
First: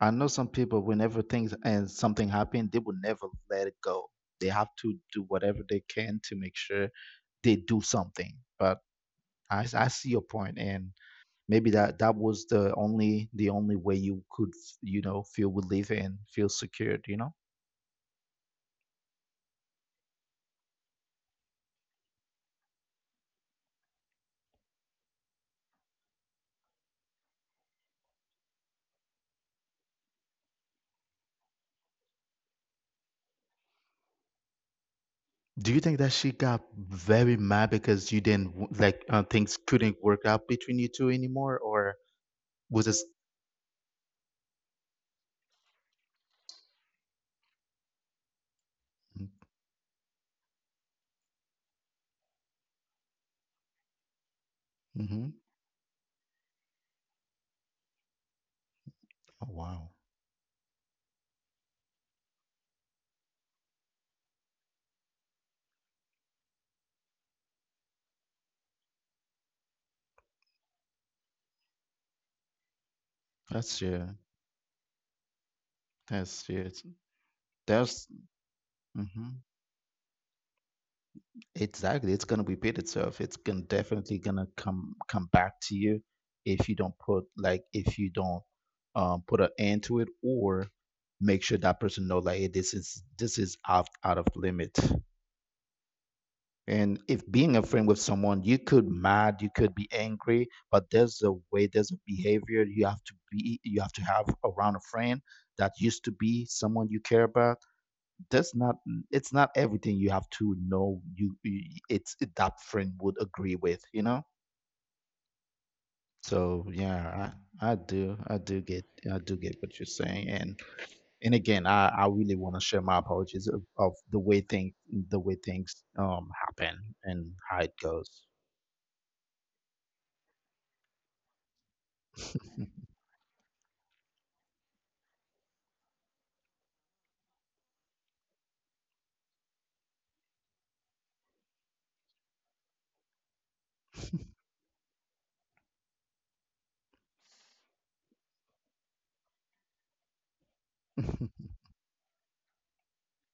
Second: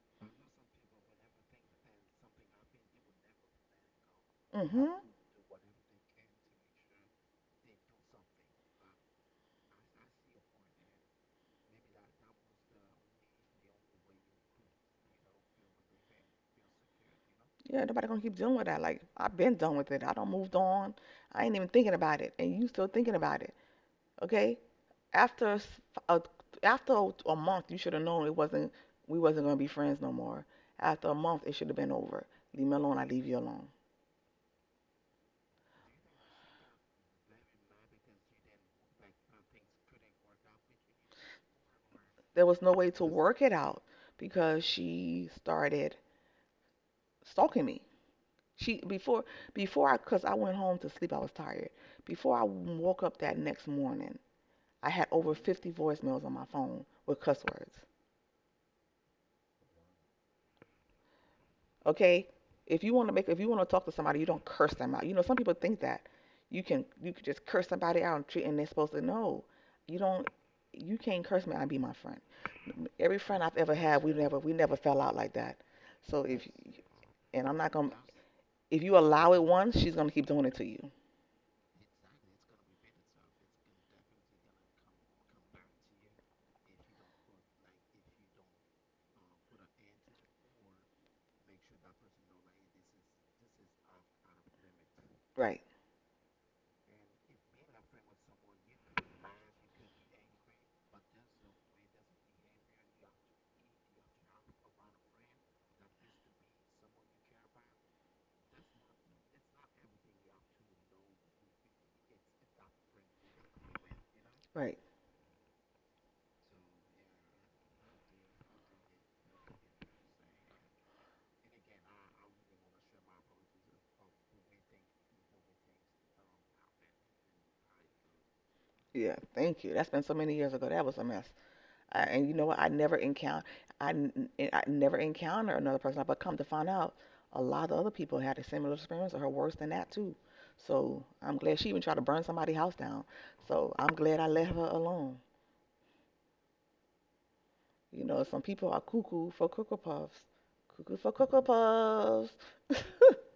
[SPEAKER 1] I know some people, whenever things and something happen, they will never let it go. They have
[SPEAKER 2] Hmm
[SPEAKER 1] to do whatever they can to make sure they do something. But I see your point, and maybe that was the only way you could, feel relief and feel secured.
[SPEAKER 2] Yeah, nobody gonna keep dealing with that. Like, I've been done with it. I don't moved on. I ain't even thinking about it, and you still thinking about it. Okay, after a, s- a- after a month, you should have known it wasn't, we wasn't gonna be friends no more. After a month, it should have been over. Leave me alone. I leave you alone.
[SPEAKER 1] Do you think that she got very mad because you didn't w- like, things couldn't work out between you two anymore, or
[SPEAKER 2] There was no
[SPEAKER 1] was
[SPEAKER 2] way to
[SPEAKER 1] this?
[SPEAKER 2] work it out because she started stalking me. She before Before I, cause I went home to sleep. I was tired. Before I woke up that next morning, I had
[SPEAKER 1] Mm-hmm.
[SPEAKER 2] over 50 voicemails on my phone with cuss words.
[SPEAKER 1] Oh, wow,
[SPEAKER 2] Okay, if you want to make if you want to talk to somebody, you don't curse them out. You know, some people think that you can just curse somebody out and treat, and they're supposed to know. You don't, you can't curse me and be my friend. Every friend I've ever
[SPEAKER 1] that's
[SPEAKER 2] had,
[SPEAKER 1] yeah,
[SPEAKER 2] we never, we never fell out like that. So
[SPEAKER 1] that's
[SPEAKER 2] if,
[SPEAKER 1] yeah,
[SPEAKER 2] and I'm not gonna,
[SPEAKER 1] that's
[SPEAKER 2] if you
[SPEAKER 1] mm-hmm.
[SPEAKER 2] allow it once, she's gonna keep doing it to you.
[SPEAKER 1] Exactly. It's going to repeat itself. It's going definitely going to come back to you if you don't put like, if you don't, put an end to it or make sure that person know, like, hey, this is out of limit.
[SPEAKER 2] Right,
[SPEAKER 1] And if being a friend with someone, you could mad, you could be angry, but there's a way, there's a behavior you have to have around a friend that used to be someone you care about. That's not it's not everything. You have to know, it's that friend would agree with,
[SPEAKER 2] right.
[SPEAKER 1] so, yeah. I, I do I do get I do get what you're saying, and again, I really want to share my apologies of the way things, happen, and how it goes.
[SPEAKER 2] Yeah, thank you. That's been so many years ago. That was a mess. And you know what? I never encounter. I never encounter another person. But come to find out, a lot of other people had a similar experience, or worse than that too. So I'm glad, she even tried to burn somebody's house down. So I'm glad I let her alone. You know, some people are cuckoo for cuckoo puffs, cuckoo for cuckoo puffs.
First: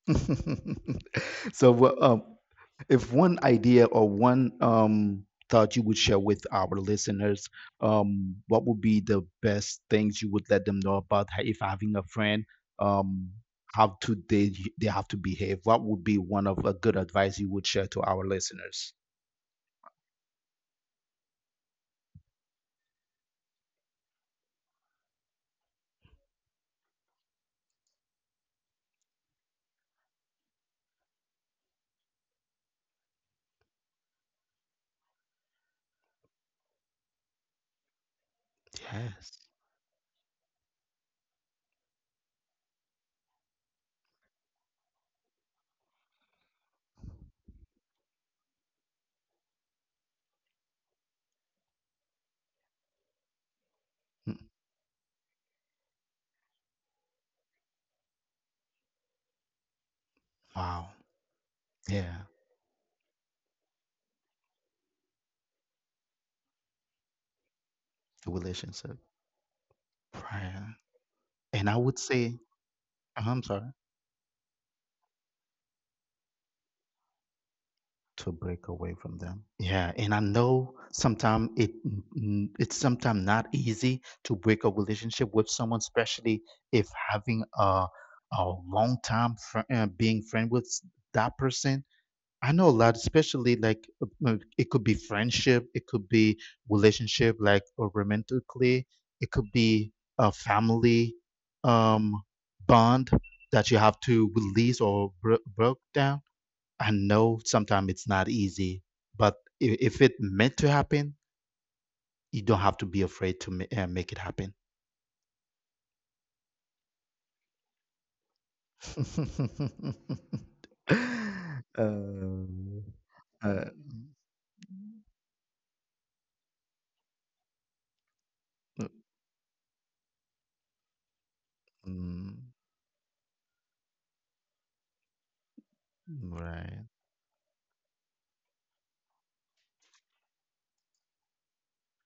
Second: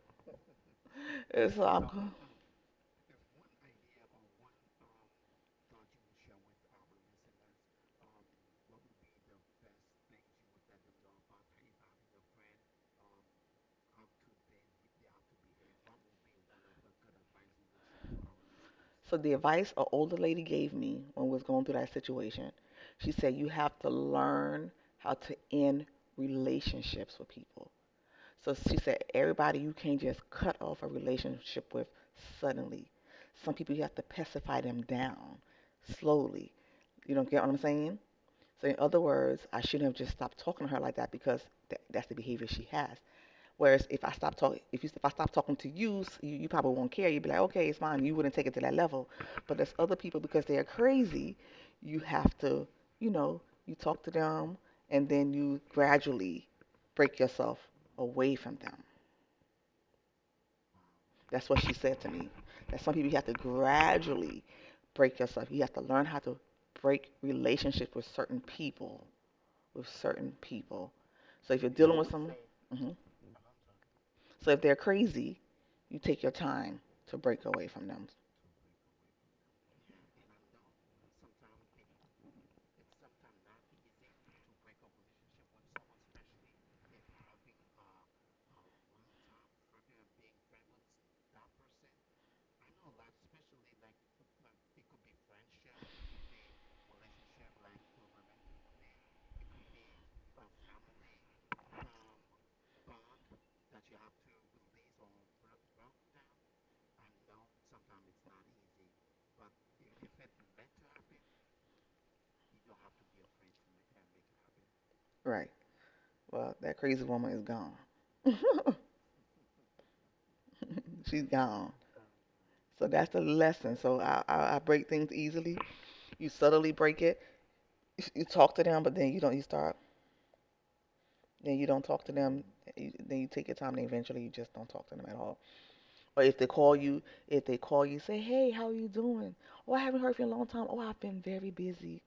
[SPEAKER 2] And so
[SPEAKER 1] So,
[SPEAKER 2] I'm.
[SPEAKER 1] if one idea or one, thought you would share with our listeners, what would be the best things you would let them know about, if having a friend, um, how to they have to behave? What would be one of a good advice you would share to our listeners?
[SPEAKER 2] So the advice an older lady gave me when we was going through that situation, she said you have to learn how to end relationships with people. So she said, everybody, you can't just cut off a relationship with suddenly. Some people you have to pacify them down slowly. You don't get what I'm saying? So in other
[SPEAKER 1] Yes.
[SPEAKER 2] words, I shouldn't have just stopped talking to her like that because that's the behavior she has. Whereas if I stop talking, if I stop talking to you, you probably won't care. You'd be like, okay, it's fine. You wouldn't take it to that level. But there's other people, because they are crazy, you have to, you know, you talk to
[SPEAKER 1] Mm.
[SPEAKER 2] them and then you gradually break yourself away from them.
[SPEAKER 1] Wow.
[SPEAKER 2] That's what she said to
[SPEAKER 1] Yeah.
[SPEAKER 2] me. That some people you have to gradually break yourself. You have to learn how to break relationships with
[SPEAKER 1] The
[SPEAKER 2] certain
[SPEAKER 1] relationship.
[SPEAKER 2] people. With certain
[SPEAKER 1] Right.
[SPEAKER 2] people. So if
[SPEAKER 1] And
[SPEAKER 2] you're
[SPEAKER 1] I
[SPEAKER 2] dealing
[SPEAKER 1] would
[SPEAKER 2] with some,
[SPEAKER 1] say,
[SPEAKER 2] hmm
[SPEAKER 1] I'm sorry.
[SPEAKER 2] so if they're crazy, you take your time to break away from them.
[SPEAKER 1] To break away from them. Yeah, and I know sometimes it's sometimes not easy to break a relationship with someone, especially if having a long time being friend with that person. I know a lot, especially, like, it could be friendship, it could be relationship, like, or romantically, it could be a family, um, bond that you have to release or broke down. I know sometimes it's not easy, but if it meant to happen, you don't have to be afraid to make it happen.
[SPEAKER 2] Right. Well, that crazy woman is gone. She's gone.
[SPEAKER 1] uh,
[SPEAKER 2] So that's the
[SPEAKER 1] uh,
[SPEAKER 2] lesson. So I break things easily. You subtly break it. You talk to them,
[SPEAKER 1] Uh,
[SPEAKER 2] but then you don't. You start, then you don't talk to
[SPEAKER 1] mm.
[SPEAKER 2] them. Then you take your time, and eventually you just don't talk to them at all. Or if they call
[SPEAKER 1] Right,
[SPEAKER 2] you, say, "Hey, how are you doing? Oh, I haven't heard from you in a long time. Oh, I've been very busy.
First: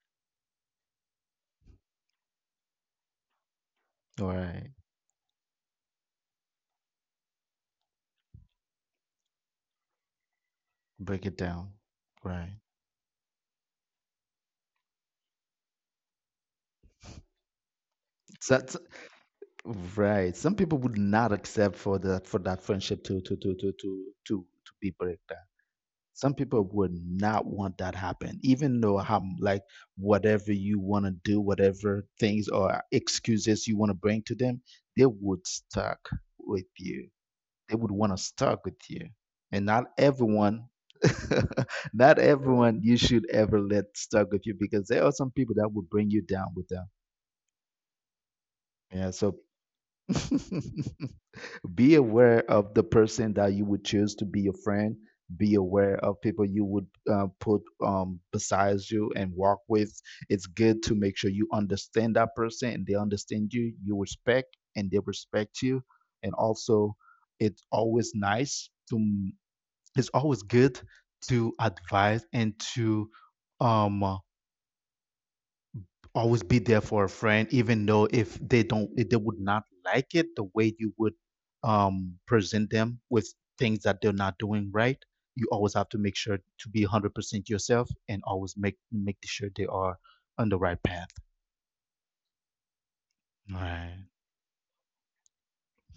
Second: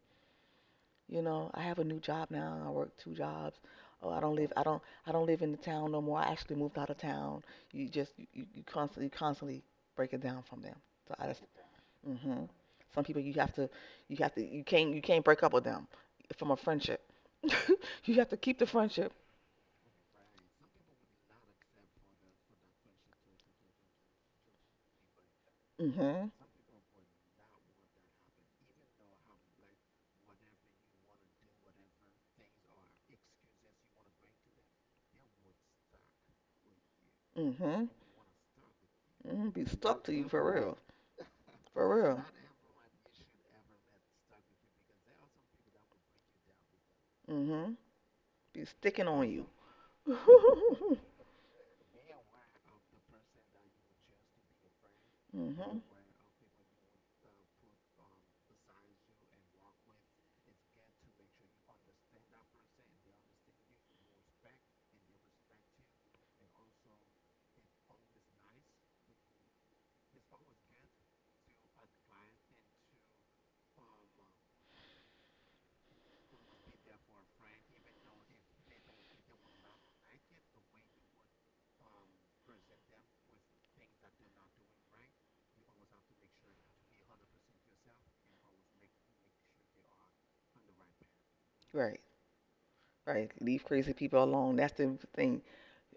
[SPEAKER 2] You know, I have a new job now. I work two jobs. Oh,
[SPEAKER 1] right.
[SPEAKER 2] I don't live in the town no more. I actually moved out of town." You just, you constantly, constantly break it down from them. So
[SPEAKER 1] Break
[SPEAKER 2] I
[SPEAKER 1] it
[SPEAKER 2] just,
[SPEAKER 1] down.
[SPEAKER 2] mm hmm
[SPEAKER 1] Right.
[SPEAKER 2] Some people you have to, you can't break up with them from a friendship. You have to
[SPEAKER 1] So
[SPEAKER 2] keep the
[SPEAKER 1] that's
[SPEAKER 2] friendship.
[SPEAKER 1] right. Some people would not accept for that friendship to be break.
[SPEAKER 2] Mm hmm
[SPEAKER 1] Some people would not want that happen, even though how, like, whatever you want to do, whatever things or excuses you want to bring to them, they would stuck with you.
[SPEAKER 2] Mm
[SPEAKER 1] They
[SPEAKER 2] hmm
[SPEAKER 1] would want to stuck with you.
[SPEAKER 2] hmm Be
[SPEAKER 1] And not
[SPEAKER 2] stuck to you for
[SPEAKER 1] everyone,
[SPEAKER 2] real. For
[SPEAKER 1] not
[SPEAKER 2] real.
[SPEAKER 1] everyone you should ever let stuck with you, because there are some people that will bring you down with them.
[SPEAKER 2] Hmm Be sticking
[SPEAKER 1] Yeah,
[SPEAKER 2] on
[SPEAKER 1] so
[SPEAKER 2] you.
[SPEAKER 1] be aware of the person that you would choose to be your friend. Be
[SPEAKER 2] hmm
[SPEAKER 1] aware of people you would, put, besides you and walk with. It's good to make sure you understand that person and they understand you, you respect and they respect you. And also, it's always nice to it's always good to advise and to um always be there for a friend, even though if they don't if they would not like it the way you would, present them with things that they're not doing right. You always have to make sure to be 100% yourself and always make sure they are on the right path.
[SPEAKER 2] Right. Right.
[SPEAKER 1] All
[SPEAKER 2] Leave crazy
[SPEAKER 1] right.
[SPEAKER 2] people alone. That's the thing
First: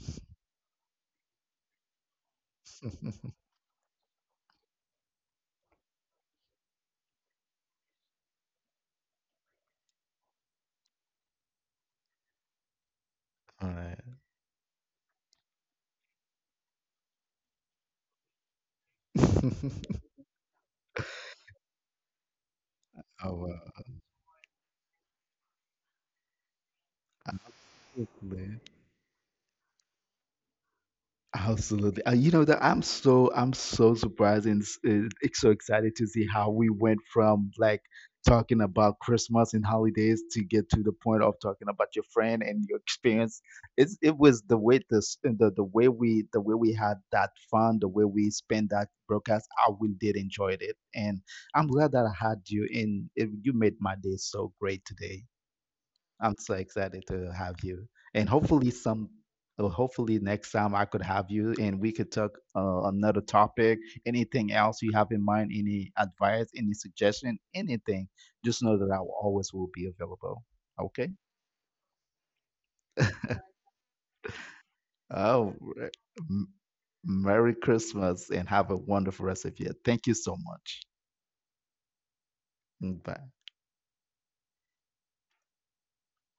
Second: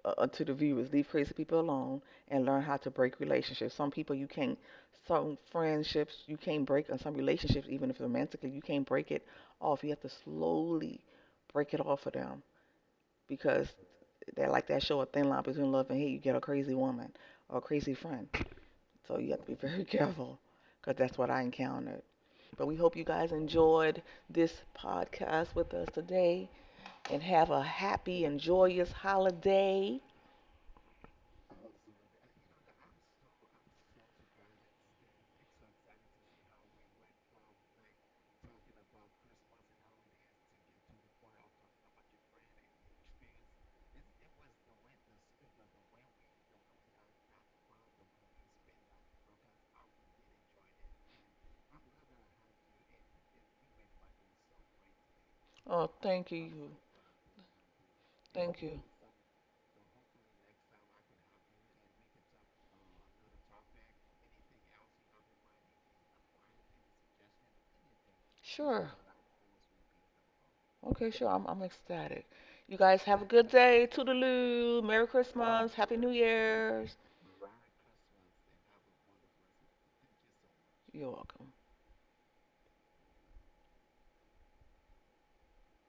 [SPEAKER 2] to the viewers. Leave crazy people alone and learn how to break relationships. Some people you can't, some friendships you can't break, and some relationships, even if romantically, you can't break it off. You have to slowly break it off for them, because
[SPEAKER 1] All
[SPEAKER 2] they're like that show, A Thin Line Between Love and Hate. You get a crazy woman or a crazy friend. So you have to be
[SPEAKER 1] right.
[SPEAKER 2] very careful because that's what I encountered. But we hope you guys
[SPEAKER 1] Oh,
[SPEAKER 2] enjoyed this podcast with us today and have a happy and
[SPEAKER 1] wow.
[SPEAKER 2] joyous holiday.
[SPEAKER 1] Absolutely. You know that I'm so surprised and it's so excited to see how we went from, like, talking about Christmas and holidays to get to the point of talking about your friend and your experience. It was the way this and the way we had that fun, the way we spent that broadcast. I really did enjoy it, and I'm glad that I had you. And it, you made my day so great today.
[SPEAKER 2] Oh, thank
[SPEAKER 1] I'm so
[SPEAKER 2] you.
[SPEAKER 1] excited to have you. And
[SPEAKER 2] Thank you.
[SPEAKER 1] hopefully next time I could have you and we could talk, another topic, anything else you have in mind, any advice, any suggestion, anything. Just know that
[SPEAKER 2] Sure.
[SPEAKER 1] I will always will be available. Okay?
[SPEAKER 2] Okay, sure. I'm ecstatic. You guys have a good day. Toodaloo. Merry
[SPEAKER 1] Oh,
[SPEAKER 2] Christmas. Happy New
[SPEAKER 1] m-
[SPEAKER 2] Year's.
[SPEAKER 1] Merry Christmas and have a wonderful rest of your. Thank you so much.
[SPEAKER 2] You're welcome.
[SPEAKER 1] Mm. Bye.